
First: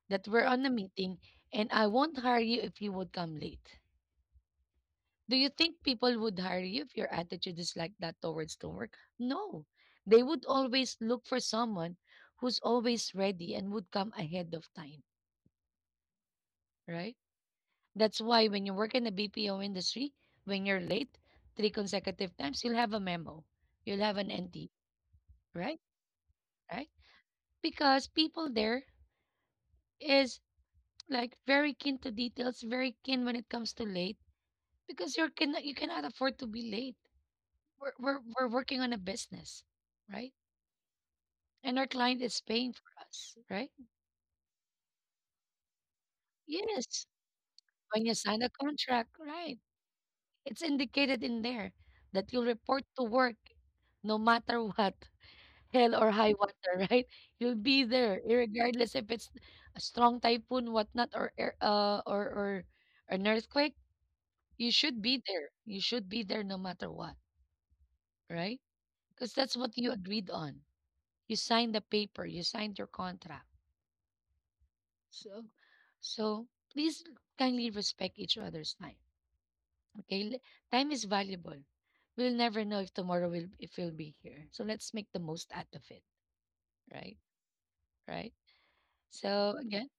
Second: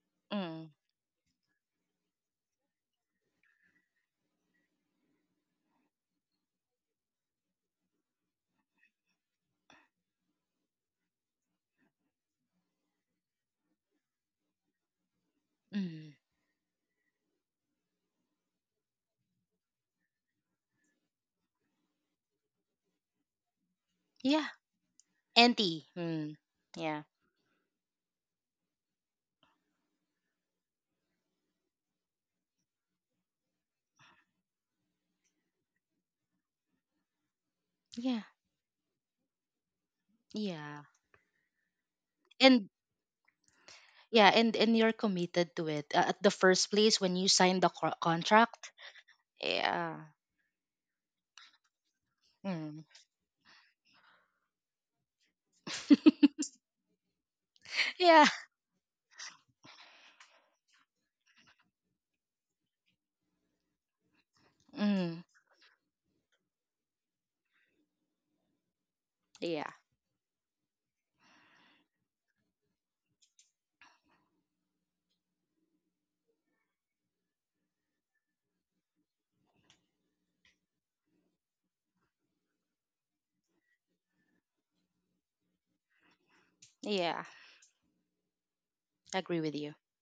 That we're on mm, a meeting, and I won't hire you if you would come late. Do you think people would hire you if your attitude is like that towards the work? No. They would always look for someone who's always ready and would come ahead of time, mm. right? That's why when you work in the BPO industry, when you're late three consecutive times, you'll have a memo. You'll have an Yeah, NT, right? anti. Mm, Right? yeah, Because people there is like very keen to details, very keen when it comes to late because you cannot afford to be late. We're, we're yeah, we're working on a business, right? yeah. And our client is And paying for us, right? yeah, and you're committed to it at the first place Yes. when you sign the When you sign a contract. contract, right? Yeah. It's indicated in there that you'll Mm. report to work no matter what. Hell or high water, right? You'll be there, Yeah. regardless if it's a strong typhoon, whatnot, or or an earthquake. You should Mm. be there. You should be there no matter what, right? Because that's Yeah. what you agreed on. You signed the paper. You signed your contract. So, so, please kindly respect each other's time. Okay, time is valuable. We'll never know if tomorrow will if we'll be here. So let's make the most out of it, right? Yeah. Right. Agree with So you. again.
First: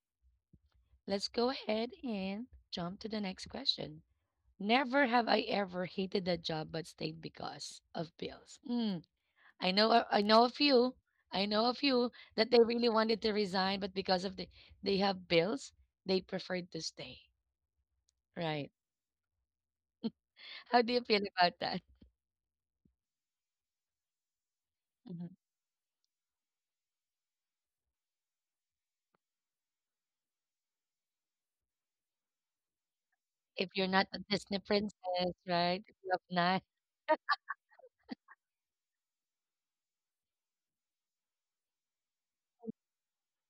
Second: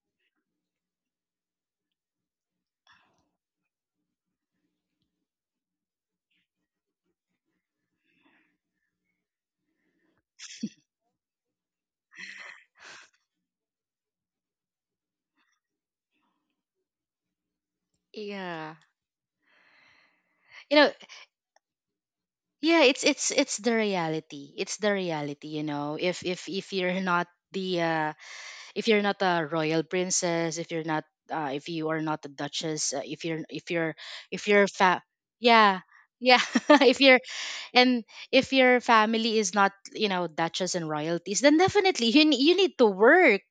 Let's go ahead and jump to the next question. Never have I ever hated a job but stayed because of bills. Mm, I know a few. I know a few that they really wanted to resign, but because of they have bills, they preferred to stay. Right. Yeah. You How know, do you feel about that? yeah it's the reality, Mhm. You know, if if you're not the if you're not a royal princess, if you're not if you are not a duchess, if you're if If you're you're not a if Disney you're fa- princess, yeah right? If you have yeah not if you're and if your family is not, you know, duchess and royalties, then definitely you need to work,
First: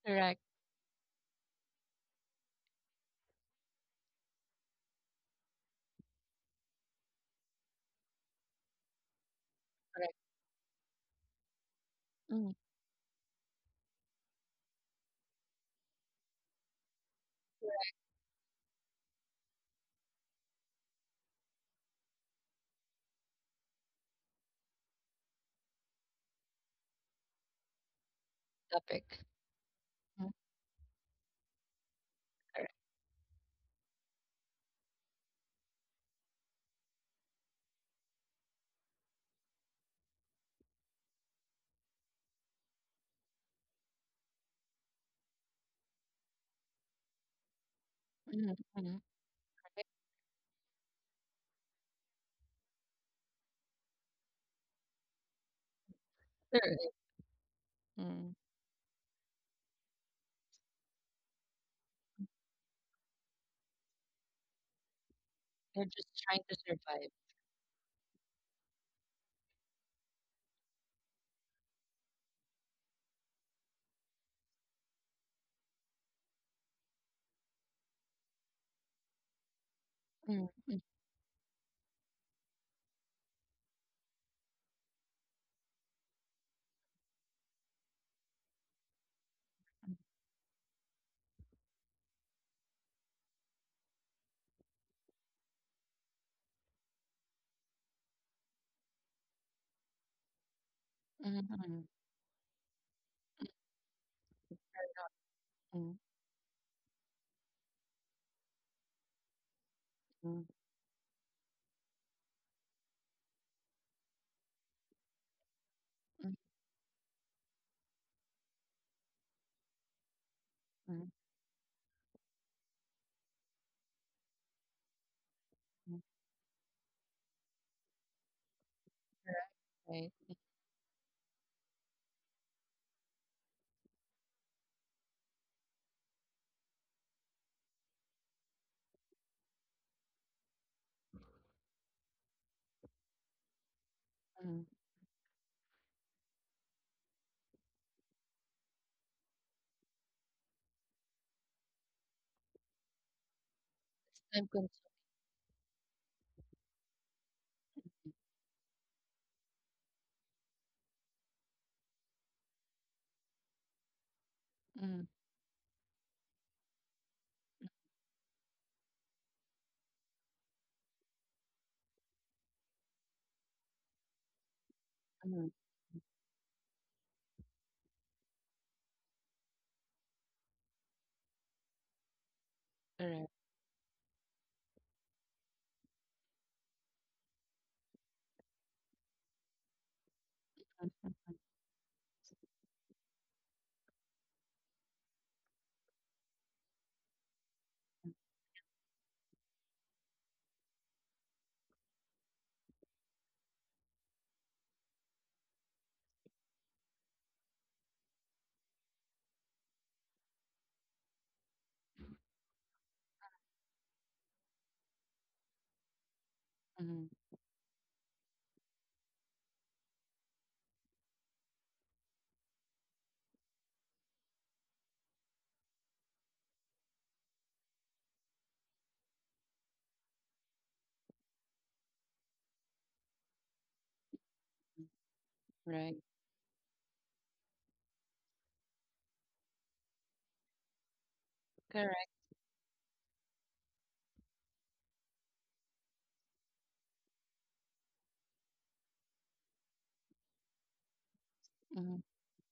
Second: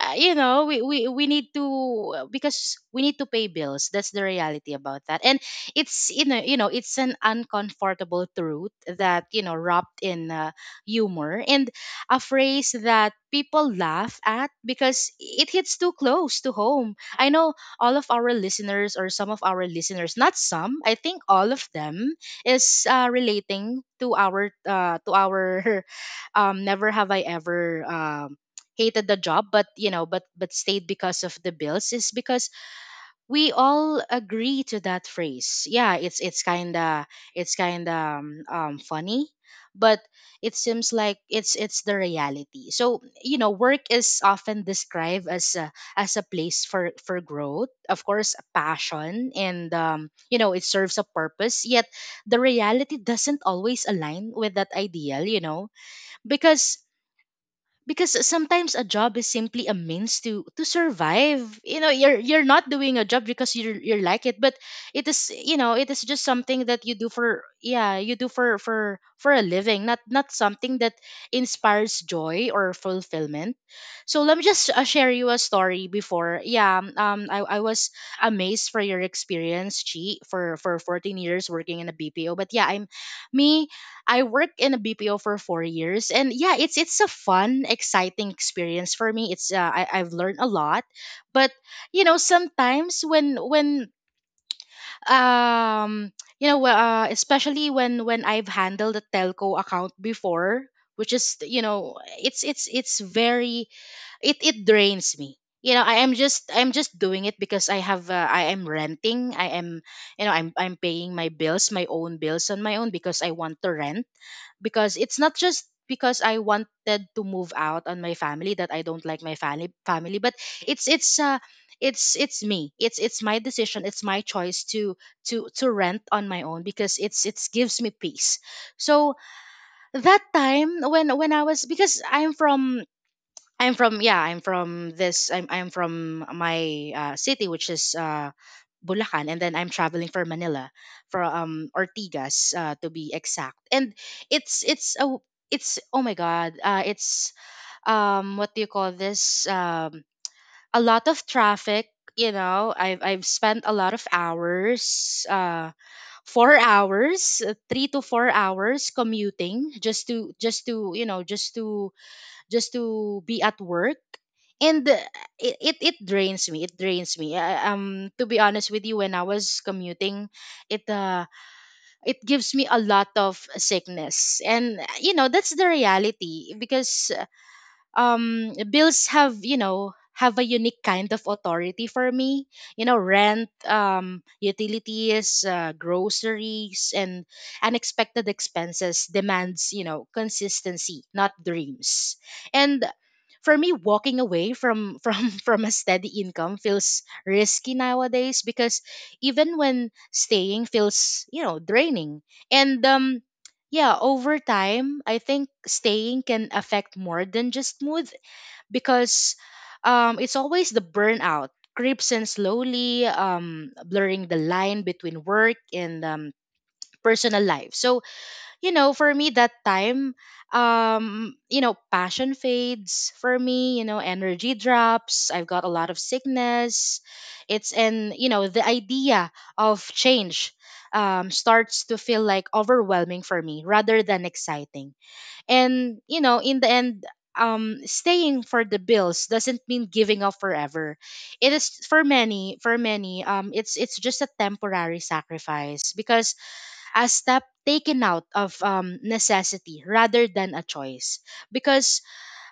correct, we need to because we need to pay bills. That's the reality about that. And it's, it's an uncomfortable truth that, you know, wrapped correct. in humor and a Mm, phrase that people laugh at because it hits too close to home. I know all of our listeners or some of our listeners, not some, I think all of them is relating to our never have I ever hated the topic. job, but you know, but Mm, but stayed because of the bills, is because we all agree to that phrase. Yeah, it's kind of funny, but it seems like it's the reality. So you know, work is often described as as a place for growth, of course, mm, mm. passion, and you know, it serves a purpose. Yet the reality doesn't always align with that ideal. You know, because Sure. because Mm. sometimes a job is simply a means to survive. You know, you're not doing a job because you're like it, but it is, you know, They're it is just just trying to something that you do survive. for, yeah, you do for for a living, not not something that inspires joy or fulfillment. So let me just share you a story before. Yeah, I was amazed for your experience, Chi, Mm, for mm, 14 years working in a BPO. But yeah, me I worked in a BPO for 4 years, and yeah, it's a fun, exciting experience for me. It's I've learned a lot, but you know sometimes when um you know especially when I've handled a telco account before, which is, mm, you mm, know, it's very, it drains me. You know, mm. I'm just doing it because I have, I am renting. I am You know, Mm, I'm paying my bills, my own bills on my own because I want to rent, because it's not just because mm, I wanted to move out on my family. That I don't like my family family, but it's mm, it's uh it's my decision, it's my choice to mm. rent on my own because it's gives me peace. So Right. that time, when I was, because I'm from, I'm from yeah, I'm from this I'm from my city, which is Bulacan, and then I'm traveling for Manila for Ortigas, to be exact. And Mm, it's a it's oh my god, it's what do you call this, a lot of traffic, you know. I've spent a lot of it's time consuming. hours, four hours 3 to 4 hours commuting just to just to be at work. And Mm, it it drains me, um, to be honest with you, when I was commuting, it uh it gives me a lot of sickness. And you know, mm. that's the reality because bills have, you know, have a unique kind of authority for me. You know, Correct. rent, utilities, groceries and unexpected expenses demands, you know, consistency, not dreams. And for me, walking away from from a steady income feels risky nowadays, because even when staying feels, you know, draining. And yeah, over time, I think staying can affect more than just mood, because it's always the burnout creeps in slowly, blurring the line between work and Mm, personal life. So you know, for me that time, you know, passion fades for me, you know, energy drops, I've got a lot of sickness. It's, and you know, the idea of change starts to feel like overwhelming for me rather than exciting. And, right. you know, in the end, staying for the bills doesn't mean giving up forever. It is for Correct. many, um, it's just a temporary sacrifice, because a step taken out of necessity rather than a choice, Mm, because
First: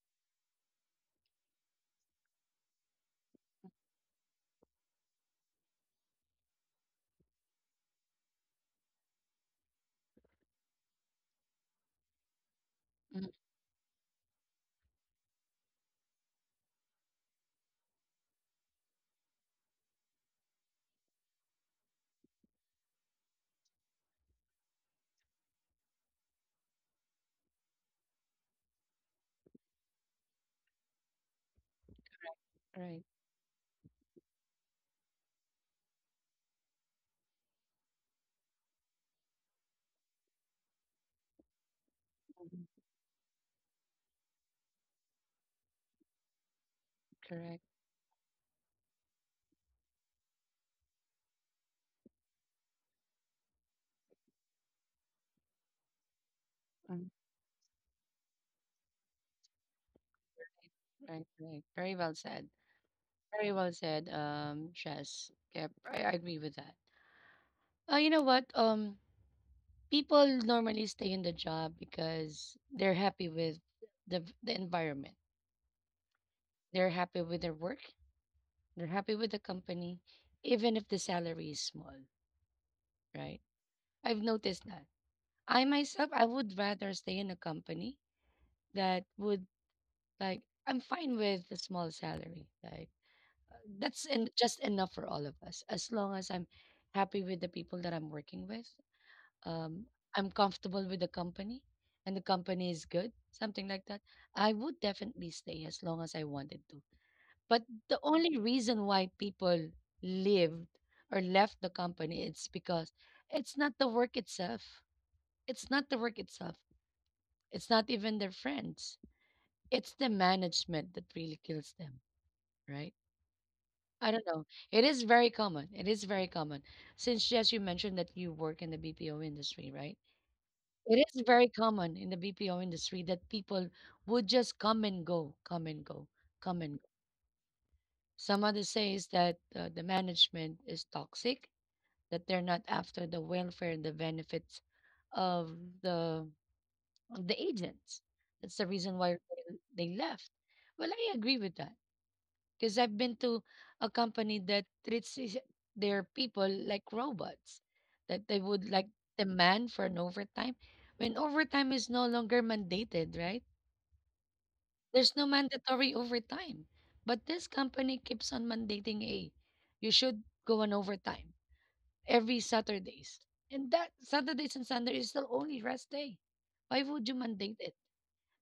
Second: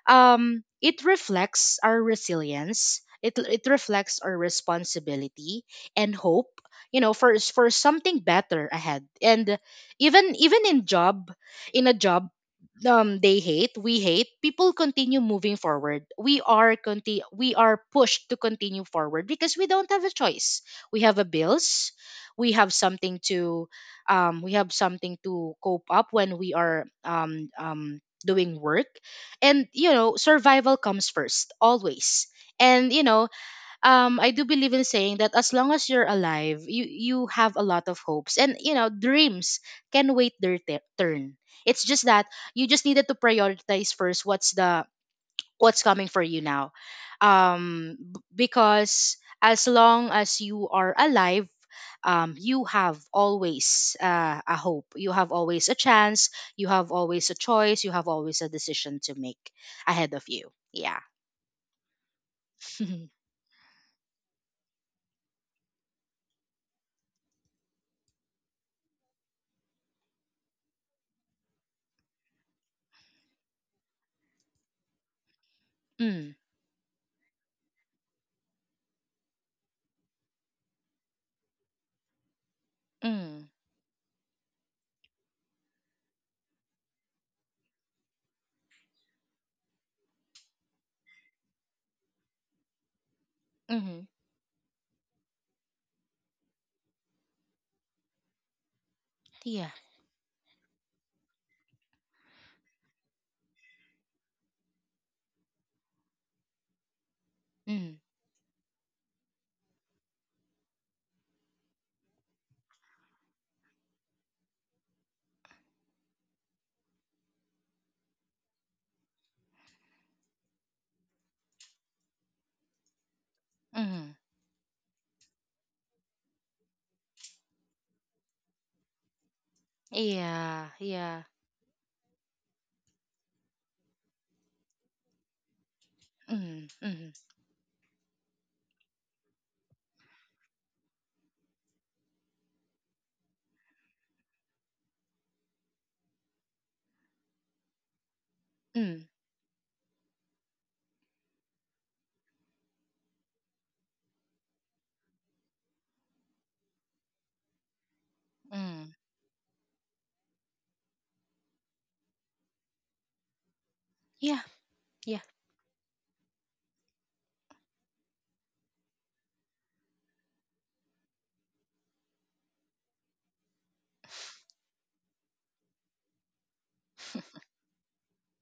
it reflects our resilience, it reflects our responsibility and hope, you know, for something better ahead. And even even in job, in a job mm, they hate we hate, people continue moving forward, we are we are pushed to continue forward because we don't have a choice, we have a bills, we have something to we have something to cope up when we are doing work. And you know, survival comes first always. And right. you know, I do believe in saying that as long as you're alive, you have a lot of hopes and, you know, dreams can wait their turn. It's just that Mm, you just needed to prioritize first what's the, what's coming for you now. correct. Um b- because as long as you are alive, you have always a hope. You have always a chance, you have Mm, always a choice, you have always a decision to make ahead of you. Yeah. right. Right. Very well said. Very well said, Shaz. Yep, I agree with that. You know what? People normally stay in the job because they're happy with the environment. Mm, They're happy with their work. They're happy with the company, even if the salary is small, right? mm, I've noticed that. I myself, I would rather stay in a company that would like I'm fine with the small salary. Like mm-hmm. that's in, just enough for all of us. As long as I'm happy with the people that I'm working with, Yeah. um, I'm comfortable with the company, and the company is good, something like that. I would definitely stay as long as I wanted to. But the Mm, only reason why people lived or left the company it's because it's not the work itself. It's not the work itself. It's not even their friends. It's the management that really kills them, right? I mm. don't know. It is very common. It is very common. Since yes, you mentioned that you work in the BPO industry, right? Yeah, It is yeah. very common in the BPO industry that people would just come and go, come and go, come Mm, and go. mm, Some others says that the management is toxic, that they're not after the welfare and the benefits of the of the agents. That's the reason mm, why they left. Well, I agree with that because I've been to a company that treats their people like robots, that they would like mm. demand for an overtime when overtime is no longer mandated, right? Yeah, There's yeah, no mandatory overtime. But this company keeps on mandating, hey, you should go on overtime every Saturdays. And that Saturdays and Sunday is the only rest day. Why would you mandate it?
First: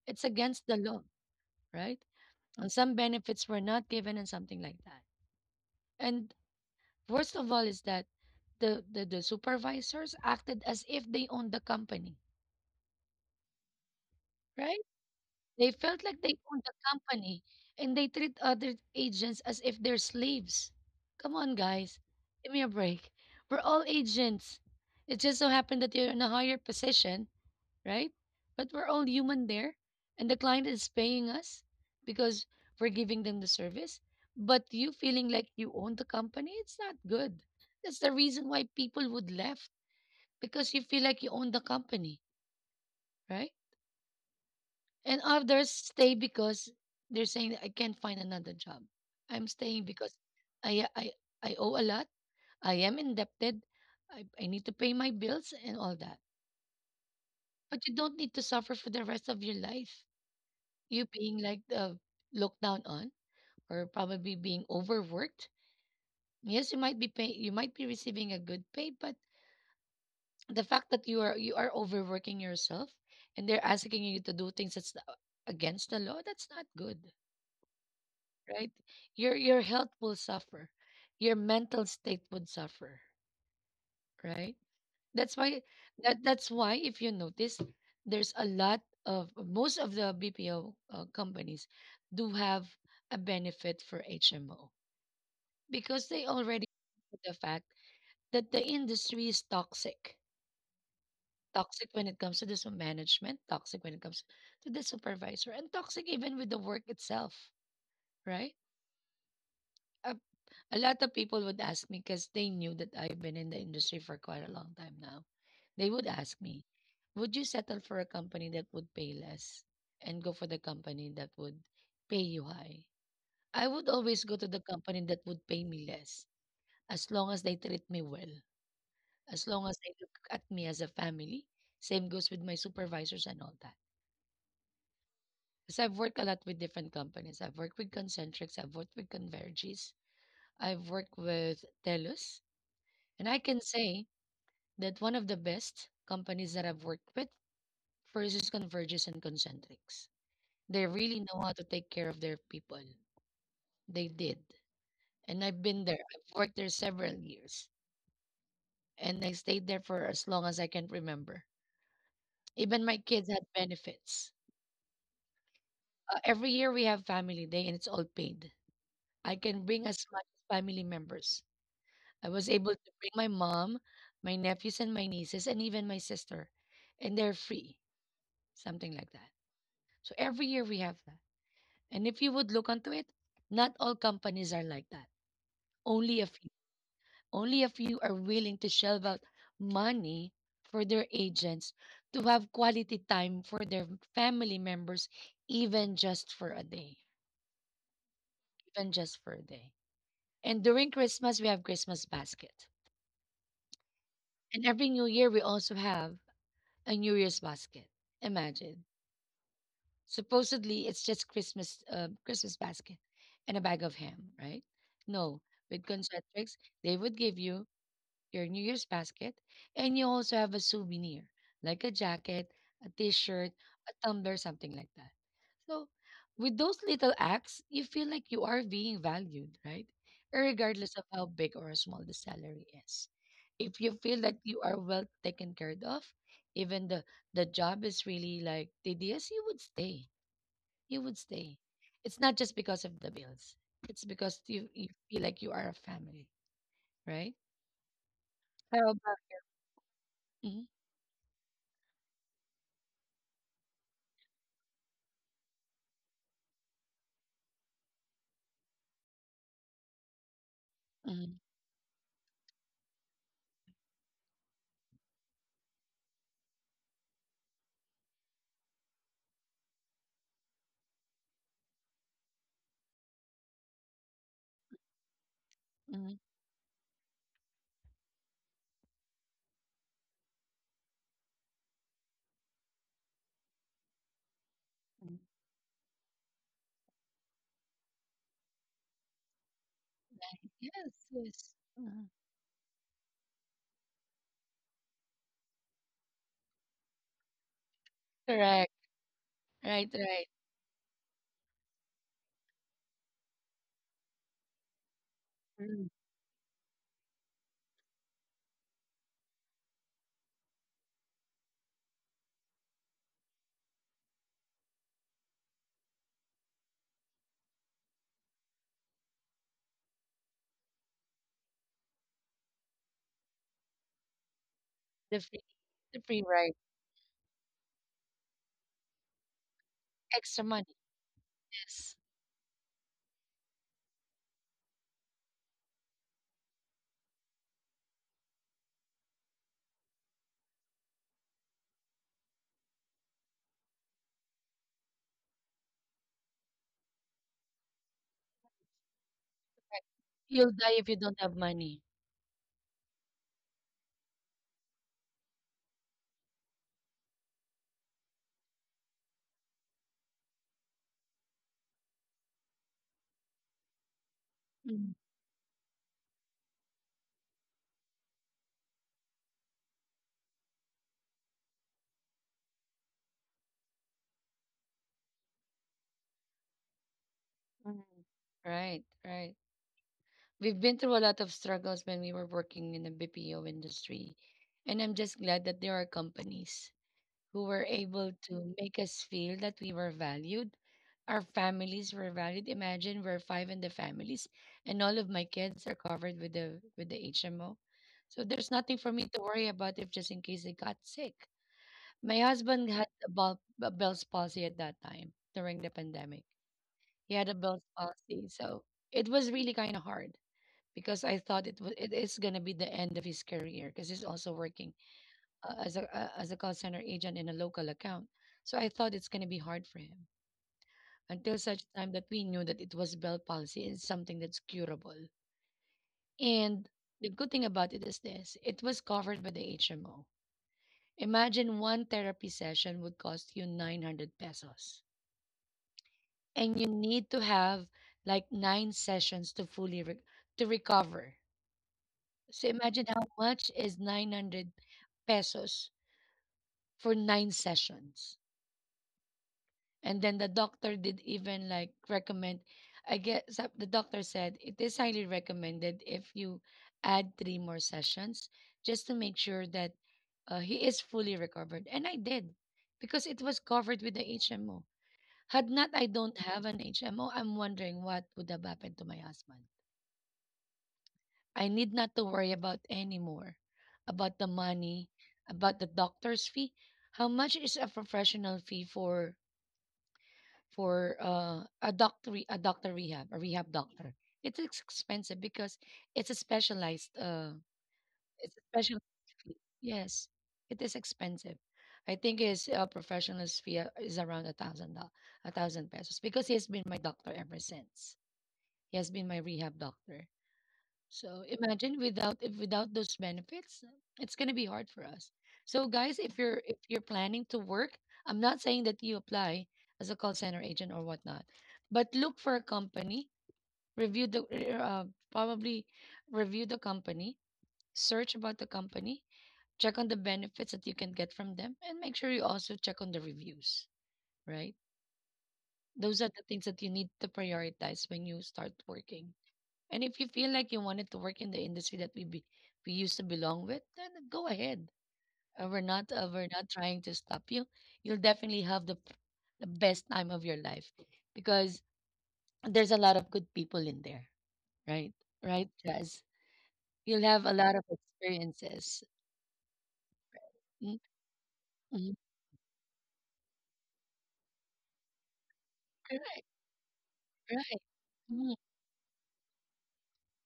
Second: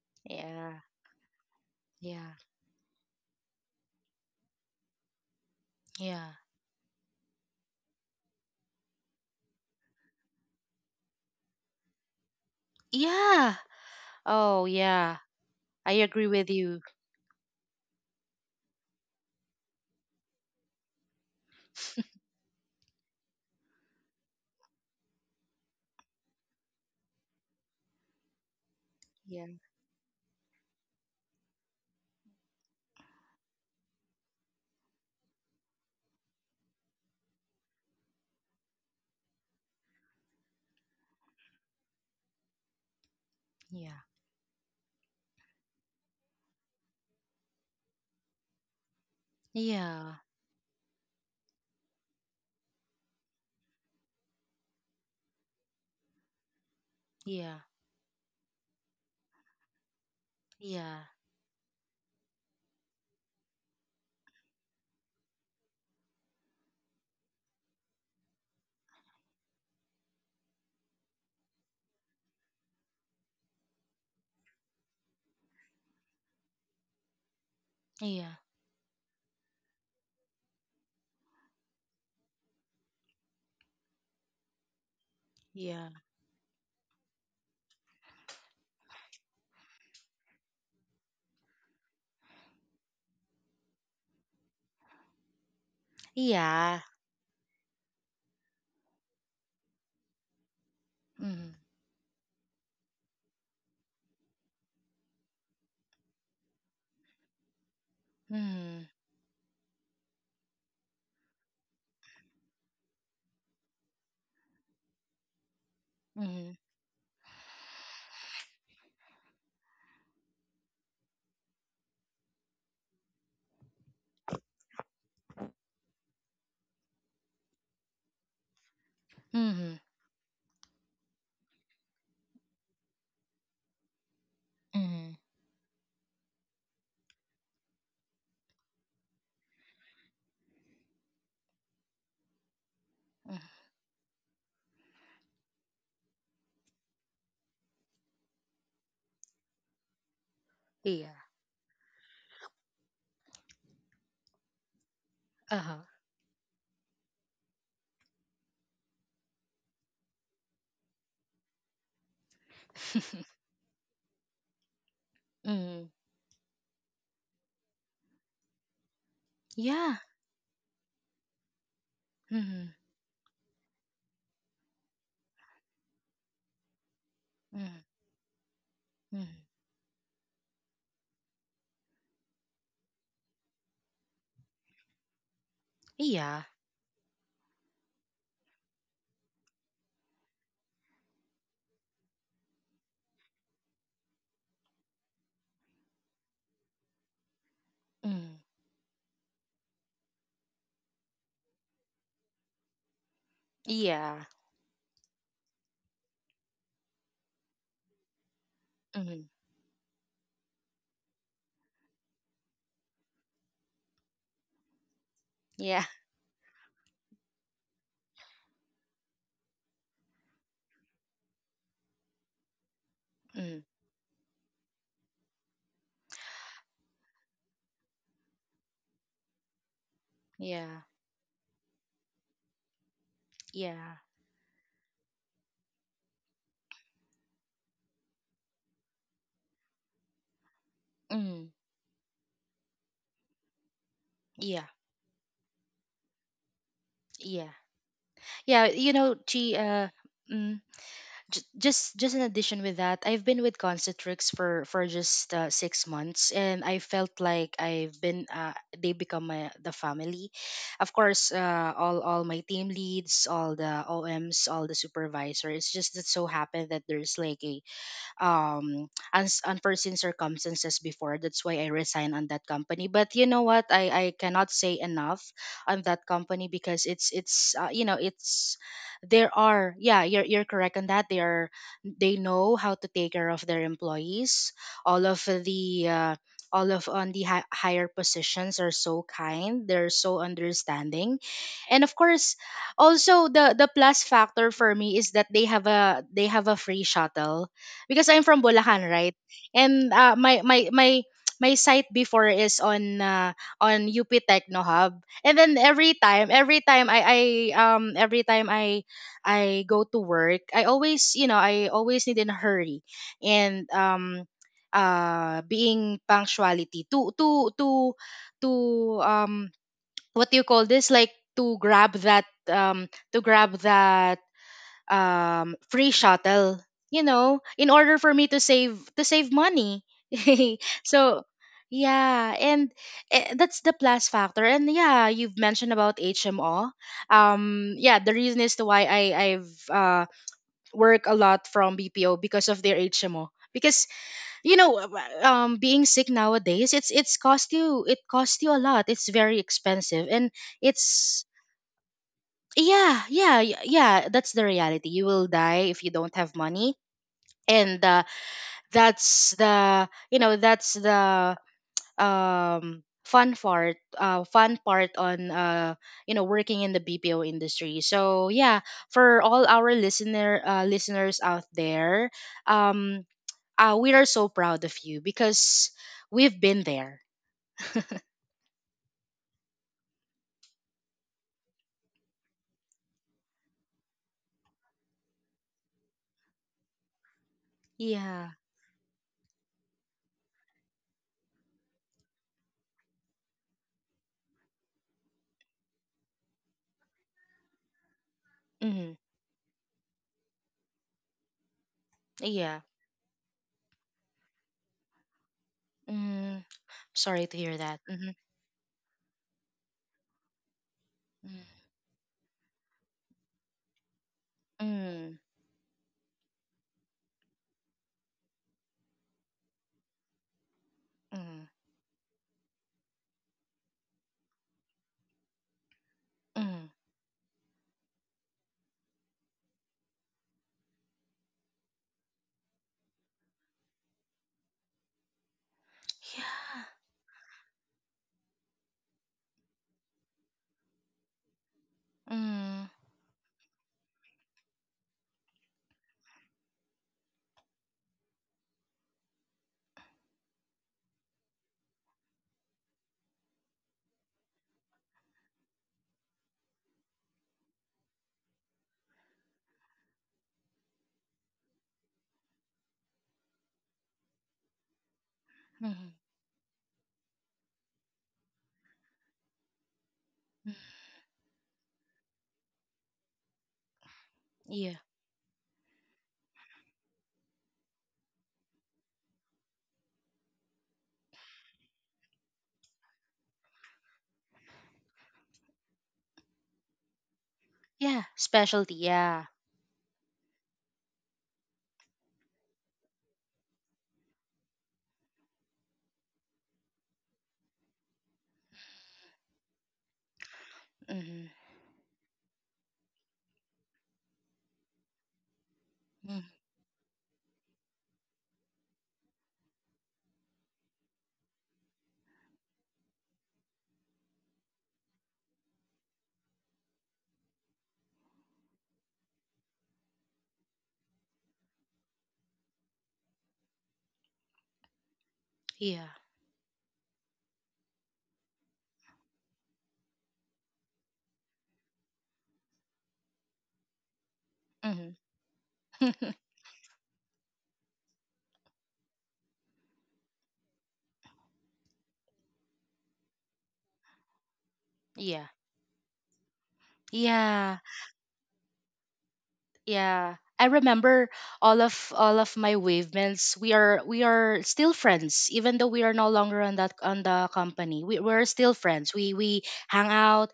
It's against yeah, the law, right? yeah, And some benefits were not given and something like that. yeah, And worst of all is that the supervisors acted as if they owned the company, yeah. Oh, right? yeah. They I felt like agree they with owned the you. company, and they treat other agents as if they're slaves. Come on, guys. Give me a break. We're all agents. It just so happened that you're in a higher position, right? But we're all Yeah, human there, and the client is paying us because we're giving them the service. But you feeling like you own the company, it's not good. That's the reason why people would left because you feel like you own the company, right? yeah, And others stay because they're saying I can't find another job. I'm staying because yeah, I I I owe a lot. I am indebted. I need to pay my bills and all that. yeah, But you don't need to suffer for the rest of your life, yeah, you being like looked down on or probably being overworked. Yes, you might be receiving a good pay, but the fact that you are overworking yourself and they're asking you to do things against the law, that's not good, yeah, right? Your health will suffer, your mental state would suffer, right? That's why yeah, that's why if you notice there's a lot of most of the BPO companies do have a benefit for HMO because they already yeah. know the fact that the industry is toxic. Mm, Toxic when it comes to the management, toxic when it comes to the supervisor, and toxic even with the work itself, right? mm, A, a lot of people would ask me because they knew that I've been in the industry for quite a long time now. They would ask mm, me, would you settle for a company that would pay less and go for the company that would pay you high? I would always go to the company that would pay me less as long as they treat me well. As long mm, as they look at me as a family. Same goes with my supervisors and all that. mm, Because I've worked a lot with different companies. I've worked with Concentrics, I've worked with Convergys, I've worked with Telus. And mm. I can say that one of the best companies that I've worked with first is Convergys and Concentrics. They Yeah. really know how to take care of their people. They did. And I've Uh-huh. been there. I've worked there several years. And I stayed there for as long as I can remember. Even my kids had benefits. Mm, Every year we have family day and it's all paid. I can bring yeah. as much as family members. I was Mm, able to bring my mom, my nephews and my nieces, and even my sister, and they're mm, free, something like that. mm. So every year we have that. And if you would look onto it, not all companies are like that. Only a Yeah. few. Only a few are willing to shell out money for their agents to have quality time for their family members, even just for a day. Mm, Even just for a day. And during Christmas, we have Christmas basket. yeah. And every New Year, we also have a New Year's basket. Imagine. Mm, Supposedly, it's just Christmas, Christmas basket, and a bag of ham, right? No, yeah. with concentrics, they would give you your New Year's basket, and you also have a souvenir like a jacket, a T-shirt, Mm, a tumbler, something like that. So, with those little acts, you feel like you are being valued, right? yeah. Regardless of how big or small the salary is. If Yeah. you feel that you are well taken care of, even the job is really like tedious, you would stay. You would Mm. stay. It's not just because of the bills. It's because Yeah. You feel like you are a family, right? Yeah. Yeah. How You know, about? Chi, mm, just in addition with that, I've been with Concentrix for just 6 months, and I felt like I've been they become my, the family. Of course, Mhm. All my team leads, all the OMs, all the supervisor. It's just that so happened that there's like a um uns unforeseen circumstances before. That's why I resigned on that company. But you know what? I cannot say enough on that Mhm. company because it's you know, it's there are, yeah, you're correct on that. They are, they know how to take care of their employees. All of the all of on the higher positions are so kind, they're so Yes, understanding. yes. And of Mhm. course, also the plus factor for me is that they have a free shuttle because I'm from Correct. Bulacan, right? And Right, right. My site before is on UP Techno Hub. And then Mm. Every time um every time I I go to work, I always, I always need in a hurry. And being punctuality to um what do you call this, like to grab that to grab that The free, um free the free shuttle, ride, you know, in order for me to save money. extra money. So Yes, yeah. And that's the plus factor. And yeah, you've mentioned about HMO. Yeah, the reason is to why I've work a lot from BPO because of their HMO, because, you know, being sick nowadays, it costs you a lot. It's very expensive. And you'll die if you don't it's, have money. yeah, yeah, yeah, that's the reality. You will die if you don't have money. And that's the you know that's the fun part, fun part Mm. on, uh, you know, working in the BPO industry. So yeah, for all our listeners out there, um we are so proud of you because we've been there. Mm. Right, right. We've been through a lot of struggles when we were working in the BPO industry, and I'm just glad that there are companies who were able Yeah. to make us feel that we were valued. Our families were valued. Imagine we're five in the families, and all of my kids are covered with the HMO. So there's nothing Mm-hmm. for me to worry about if just in case they got sick. My Yeah. husband had a a Bell's palsy at that time during the pandemic. Mm. He Sorry to had a hear Bell's that. Mm-hmm. palsy, so it was really kind of hard because I thought it was it is gonna be the end of his career because he's also working Mm. As a call center agent in a local account. So I thought it's going to be hard for him Mm. Mm. until such time that we knew that it was bell policy is something that's curable. Mm. And the good thing about it is this: it was covered by the HMO. Imagine one therapy session would cost you 900 pesos, Yeah. and you need to have like nine sessions to recover. So Mm. imagine how much is 900 pesos for nine sessions. And then the doctor did even like recommend, I guess the doctor said it is highly recommended if you add three more sessions just to make sure that he is fully recovered. And I did because it was covered with the HMO. Had not I Mm-hmm. don't have an HMO, I'm wondering what would have happened to my husband. I need not to worry about anymore about the Yeah. money, about the doctor's fee. How much is a professional fee for a rehab doctor, expensive because it's a specialized, Yeah. it's a Specialty. special Yeah. yes, it is expensive. I think his professional's fee is around 1,000, 1,000 pesos, because he has been my doctor ever since. He has been my rehab doctor. Mm-hmm. So imagine without if without those benefits, it's gonna be hard for us. So guys, Mm. If you're planning to work, I'm not saying that you apply as a call center agent or whatnot, but look for a company, review the uh, probably review the company, search about the company, check on the benefits that you can get from them, and make sure you also check on the reviews. Right, Yeah. those are the things that you need to prioritize when you start working. And if you feel like you wanted to work in the industry that we used to belong with, then go ahead. Mm-hmm. We're not we're not trying to stop you. You'll definitely have the the best time of your life because there's a lot of good people in there, right? yeah. Right, Jazz. You'll have a Yeah. lot of experiences. Yeah, I Mm. remember Mhm. all of my wavements. We are still friends, even though we are no Correct. longer on the Right. company. We we're Mhm. still friends. We hang out.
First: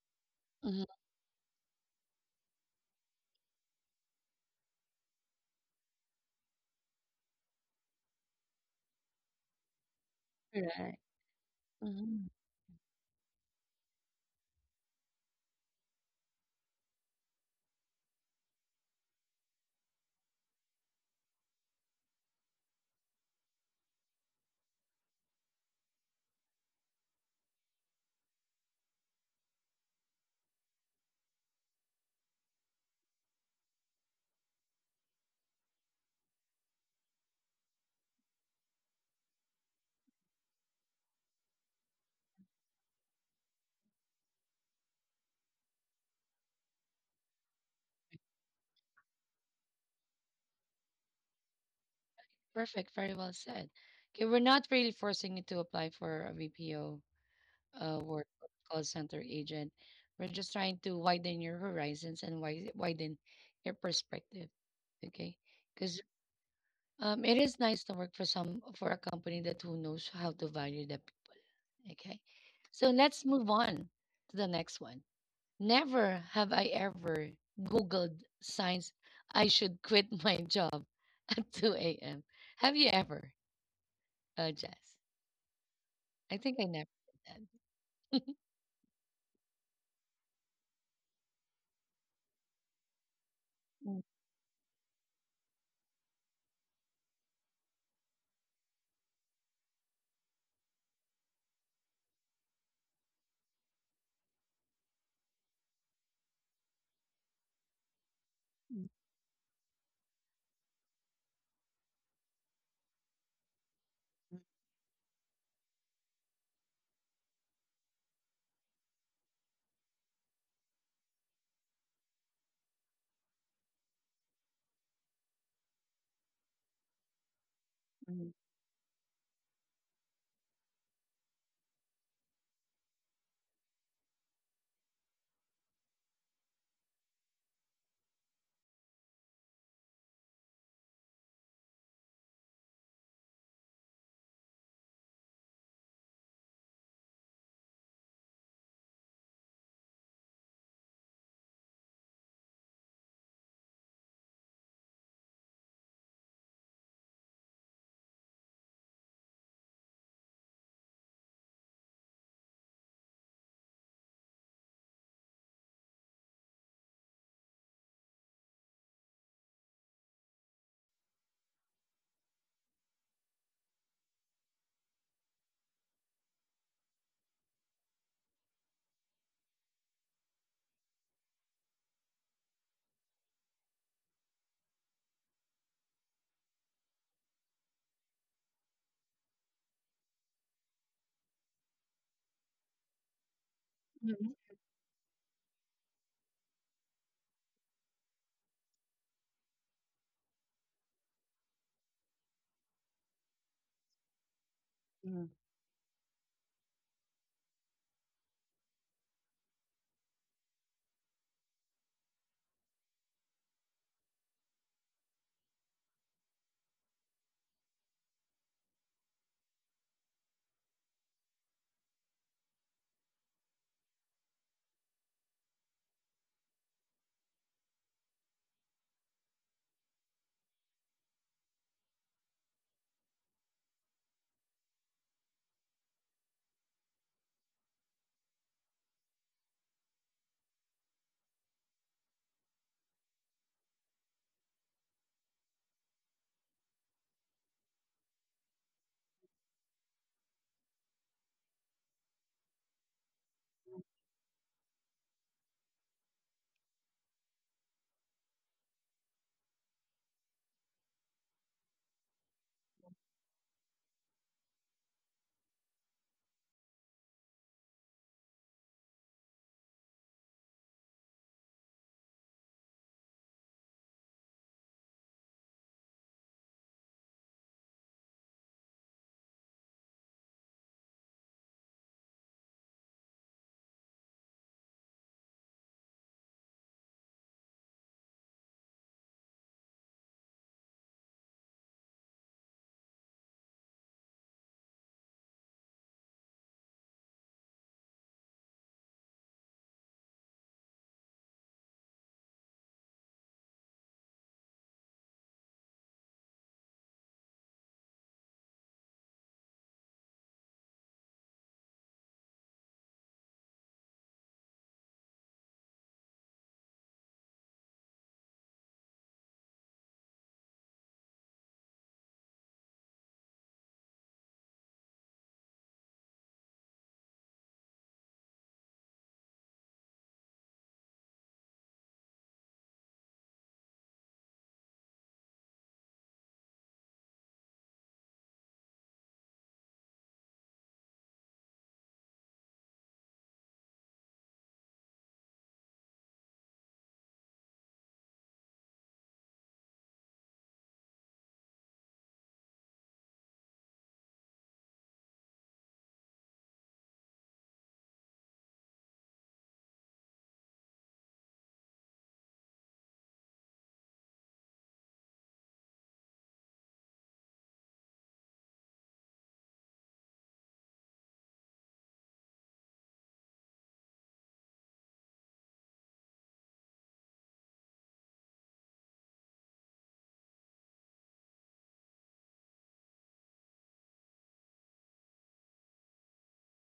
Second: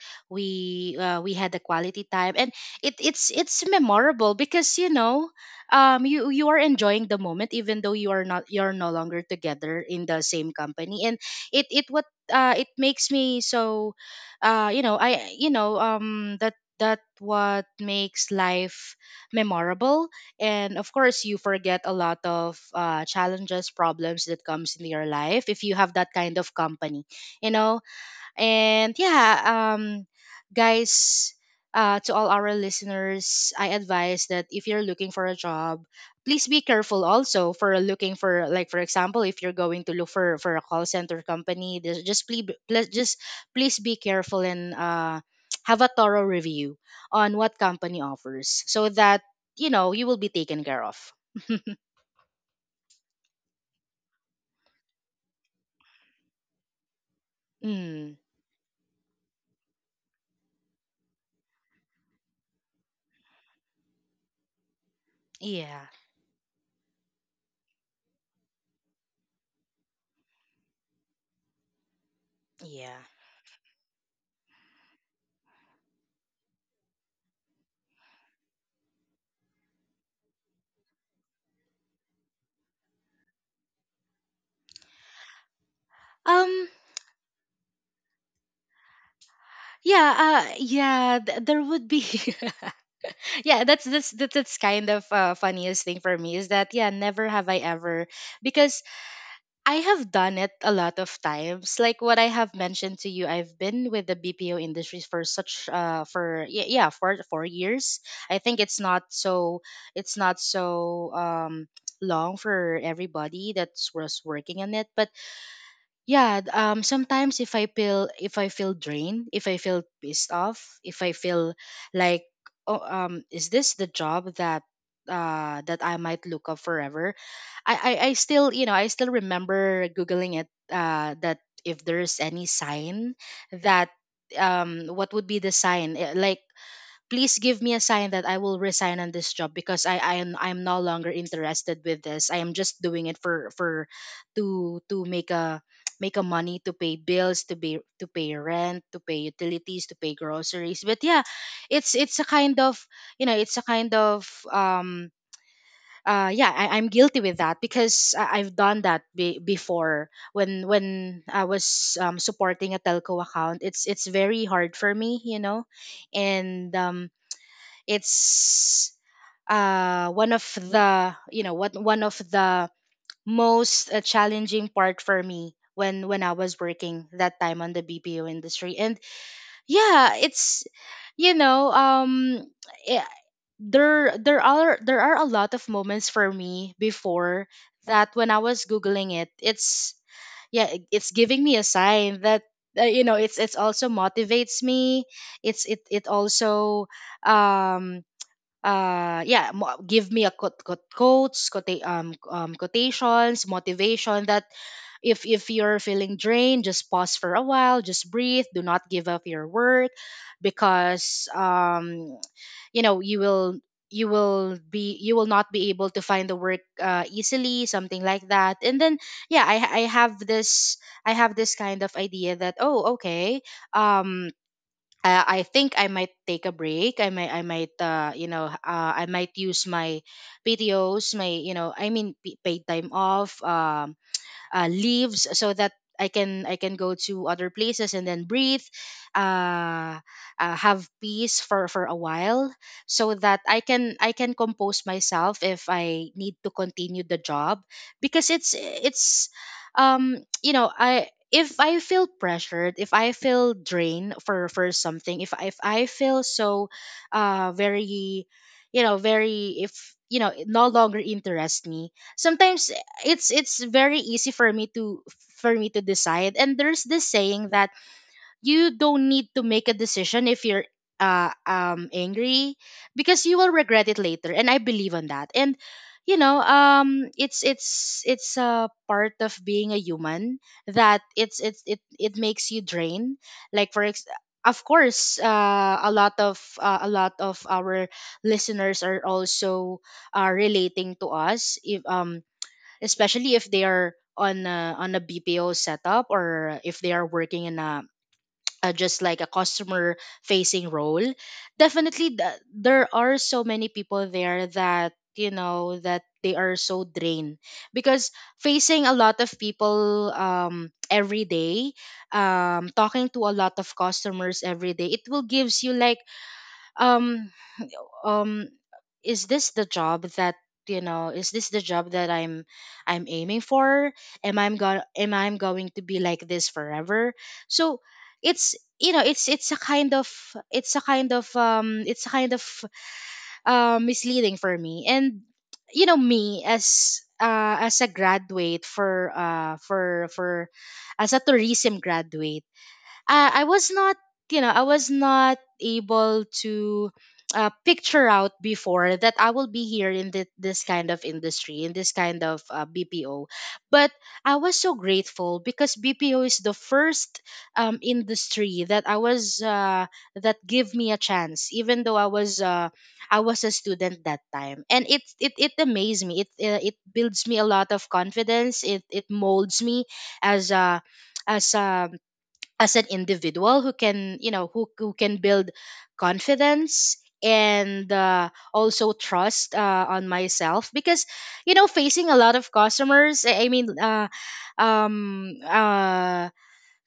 Mhm. We, we had the quality time. And it's memorable because, you know, you, you are enjoying the moment even though you are not you're no longer together in the same Correct. company. And it it what Mhm. It makes me so, uh, you know, that, that what makes life memorable. And of course, you forget a lot of, challenges, problems that comes in your life if you have that kind of company, you know? And yeah, guys, to all our listeners, I advise that if you're looking for a job, please be careful also for looking for, like, for example, if you're going to look for a call center company, just please, please just please be careful and, have a thorough review on what company offers, so that, you know, you will be taken care of. Perfect. Very well said. Okay, we're not really forcing you to apply for a VPO Mm. work or call center agent. We're just trying to widen your horizons and widen your perspective. Okay, Yeah. because it is nice to work for some for a company that who knows how to value the people. Okay, so Yeah. let's move on to the next one. Never have I ever Googled signs I should quit my job at 2 a.m. Have you ever, Jess? I think um I never did that. yeah. Yeah, there would be yeah, Mm. That's kind of, funniest thing for me is that, yeah, never have I ever, because I have done it a lot of times. Like what I have mentioned to you, I've been with the BPO industry for such, for yeah, yeah, for 4 years. I think it's not so, it's not so um long for everybody that's was working in it. But yeah, sometimes if I feel, if I feel drained, if I feel pissed off, if I feel like, oh, is this the job that, uh, that I might look up forever? I Mm. still, you know, I still remember googling it, that if there's any sign that, what would be the sign, like, please give me a sign that I will resign on this job because I'm no longer interested with this. I am just doing it for to make a, money to pay bills, to pay rent, to pay utilities, to pay groceries. But yeah, it's a kind of, you know, it's a kind of, yeah, I, I'm guilty with that because I, I've done that before when I was, supporting a telco account. It's very hard for me, you know. And it's, uh, one of the, you know what, one of the most, challenging part for me when I was working that time on the BPO industry. And yeah, it's, you know, eh, there, there are a lot of moments for me before, that when I was googling it, it's, yeah, it's giving me a sign that, you know, it's also motivates me, it's, it also, um yeah, give me a quote, quote, quotations motivation, that if you're feeling drained, just pause for a while, just breathe, do not give up your work. Because, you know, you will, you will be you will not be able to find the work, easily, something like that. And then, yeah, I have this, I have this kind of idea that, oh, okay, um I think I might take a break. I might, I might use my PTOs, my, you know, I mean, paid time off, leaves, so that I can go to other places and then breathe, uh, have peace for a while, so that I can compose myself if I need to continue the job, because it's, you know, I, if I feel pressured, if I feel drained for something, if I feel so, very, you know, very, if, you know, it no longer interest me, sometimes it's very easy for me to decide. And there's this saying that you don't need to make a decision if you're, angry, because you will regret it later, and I believe on that. And you know, it's, it's a part of being a human, that it's, it, it makes you drain, like for of course, a lot of, a lot of our listeners are also, relating to us, if, especially if they are on a BPO setup, or if they are working in a just like a customer facing role. Definitely, there are so many people there that, you know, that they are so drained, because facing a lot of people, every day, talking to a lot of customers every day, it will gives you like, um um is this the job that, you know, is this the job that I'm aiming for? Am I, am going to be like this forever? So it's, you know, it's a kind of, it's a kind of, it's a kind of, misleading for me. And you know, me as, as a graduate for, as a tourism graduate, I was not, you know, I was not able to, picture out before that I will be here in this kind of industry, in this kind of, BPO. But I was so grateful because BPO is the first, industry that I was, that gave me a chance, even though I was, I was a student that time. And it, it amazed me. It, it builds me a lot of confidence. It molds me as a, as a as an individual who can, you know, who can build confidence, and, also trust, on myself, because, you know, facing a lot of customers, I mean, um uh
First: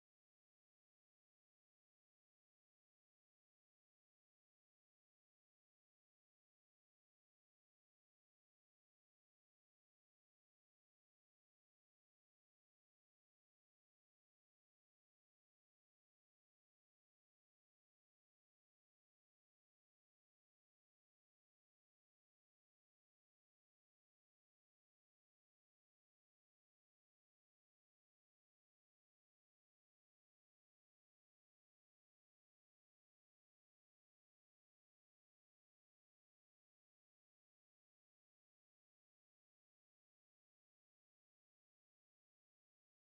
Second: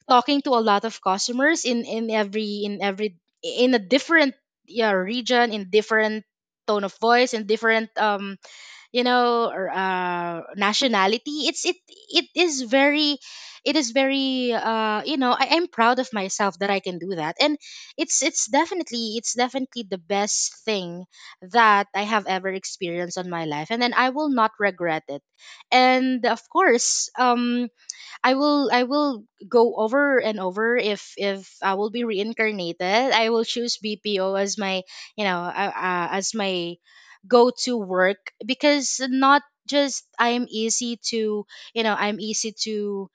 talking to a lot of customers in every in every in a different, yeah, region, in different tone of voice, in different, you know, or, nationality, it's, it is very, it is very, you know, I, I'm proud of myself that I can do that. And it's definitely, it's definitely the best thing that I have ever experienced on my life. And then I will not regret it. And of course, I will, I will go over and over if I will be reincarnated. I will choose BPO as my, you know, as my go to work. Because not just I'm easy to, you know, I'm easy to,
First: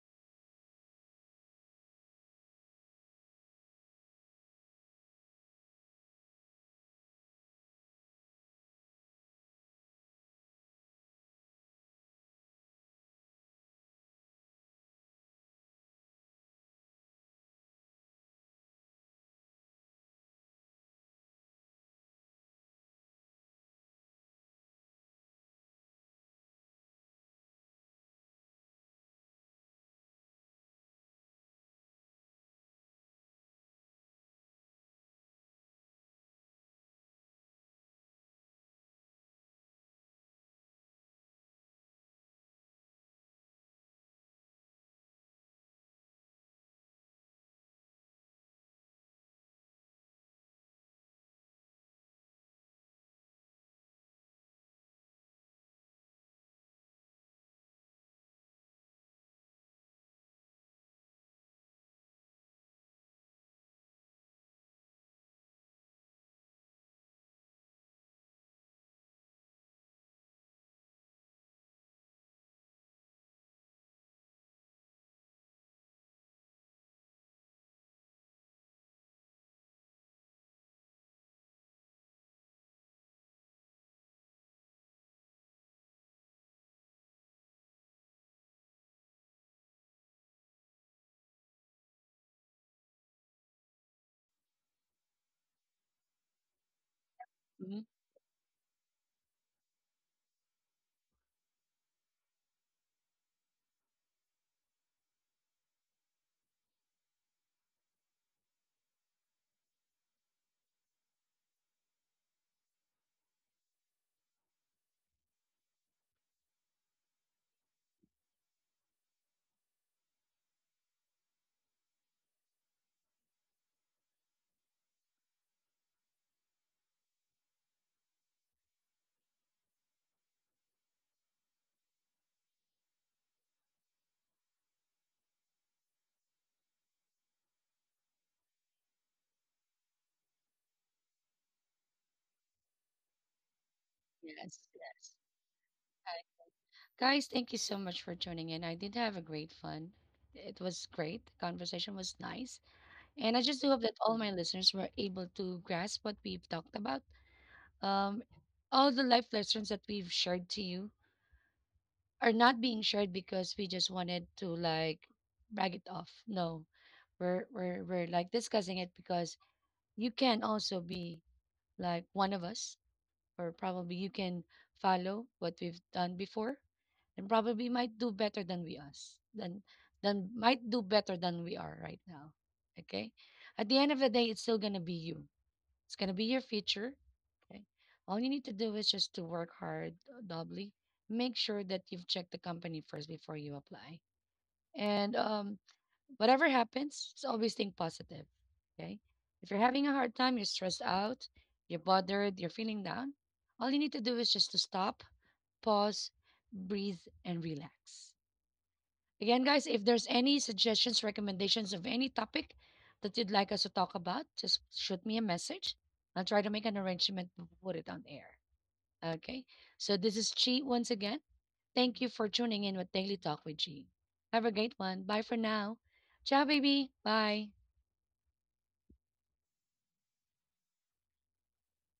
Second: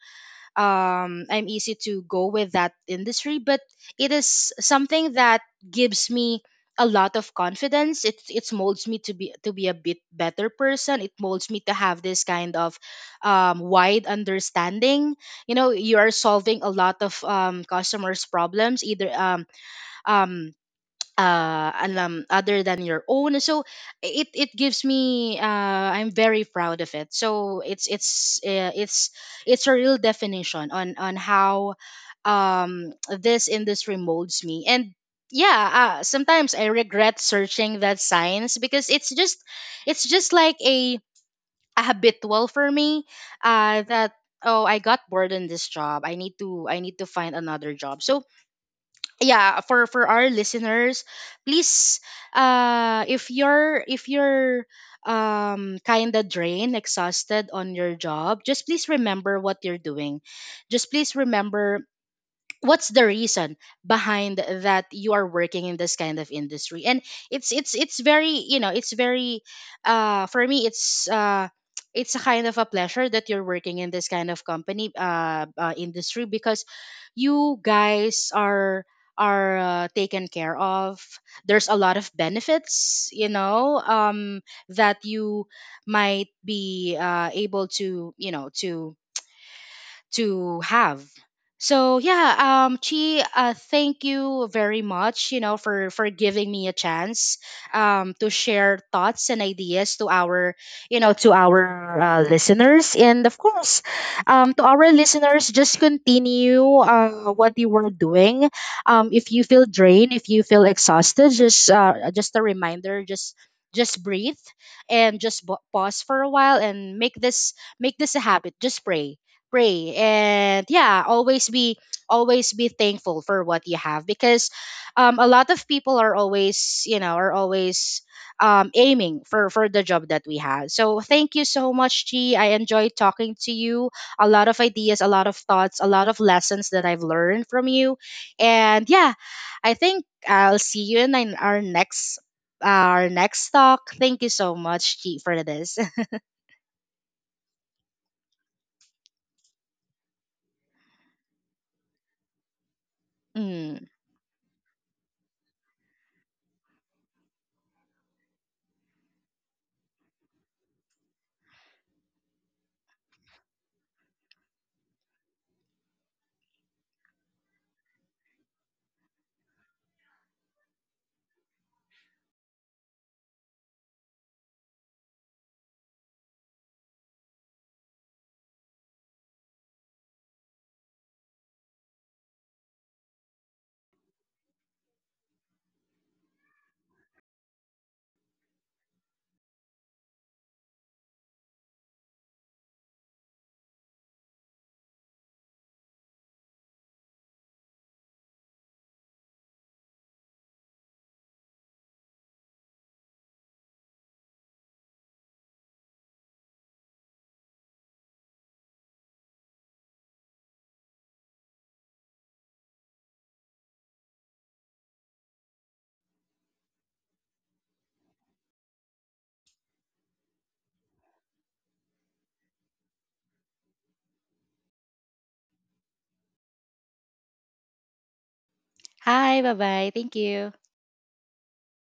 I'm easy to go with that industry. But it is something that gives me a lot of confidence. It molds me to be, to be a bit better person. It molds me to have this kind of, wide understanding. You know, you are solving a lot of, customers' problems, either, um, alam other than your own. So it gives me, I'm very proud of it. So it's, it's a real definition on how, um this industry molds me. And yeah, sometimes I regret searching that science because it's just, it's just like a habitual for me, that, oh, I got bored in this job, I need to, I need to find another job. So yeah, for our listeners, please, if you're, if you're kind of drained, exhausted on your job, just please remember what you're doing, just please remember what's the reason behind that you are working in this kind of industry. And it's, it's very, you know, it's very, for me, it's, it's a kind of a pleasure that you're working in this kind of company, industry, because you guys are, taken care of. There's a lot of benefits, you know, that you might be, able to, you know, to have. So yeah, Chi, thank you very much, you know, for giving me a chance, Mm. To share thoughts and ideas to our, you know, to our, listeners. And of course, to our listeners, just continue what you were doing. If you feel drained, if you feel exhausted, just, just a reminder, just breathe, and just pause for a while, and make this, make this a habit. Just pray, pray and yeah, always be thankful for what you have. Because, a lot of people are always, you know, are always, aiming for the job that we had. So thank you so much, G, I enjoyed talking to you. A lot of ideas, a lot of thoughts, a lot of lessons that I've learned from you. And yeah, I think I'll see you in our next, our next talk. Thank you so Yes, much, yes. G, for this. Guys, thank you so much for tuning in. I did have a great fun. It was great. The conversation was nice. And I just do hope Mm. that all my listeners were able to grasp what we've talked about. Um, all the life lessons that we've shared to you are not being shared because we just wanted to like brag it off. No, we're like discussing it because you can also be like one of us, or probably you can follow what we've done before and probably might do better than we us than might do better than we are right now. Okay, at the end of the day, it's still going to be you. It's going to be your future. Okay, all you need to do is just to work hard, doubly. Make sure that you've checked the company first before you apply. And whatever happens, just always think positive. Okay, if you're having a hard time, you're stressed out, you're bothered, you're feeling down, all you need to do is just to stop, pause, breathe, and relax. Again, guys, if there's any suggestions, recommendations of any topic that you'd like us to talk about, just shoot me a message. I'll try to make an arrangement to put it on air. Okay. So this is Chi once again. Thank you for tuning in with Daily Talk with Chi. Have a great one. Bye for now. Ciao, baby. Bye. Hi, bye bye, thank you.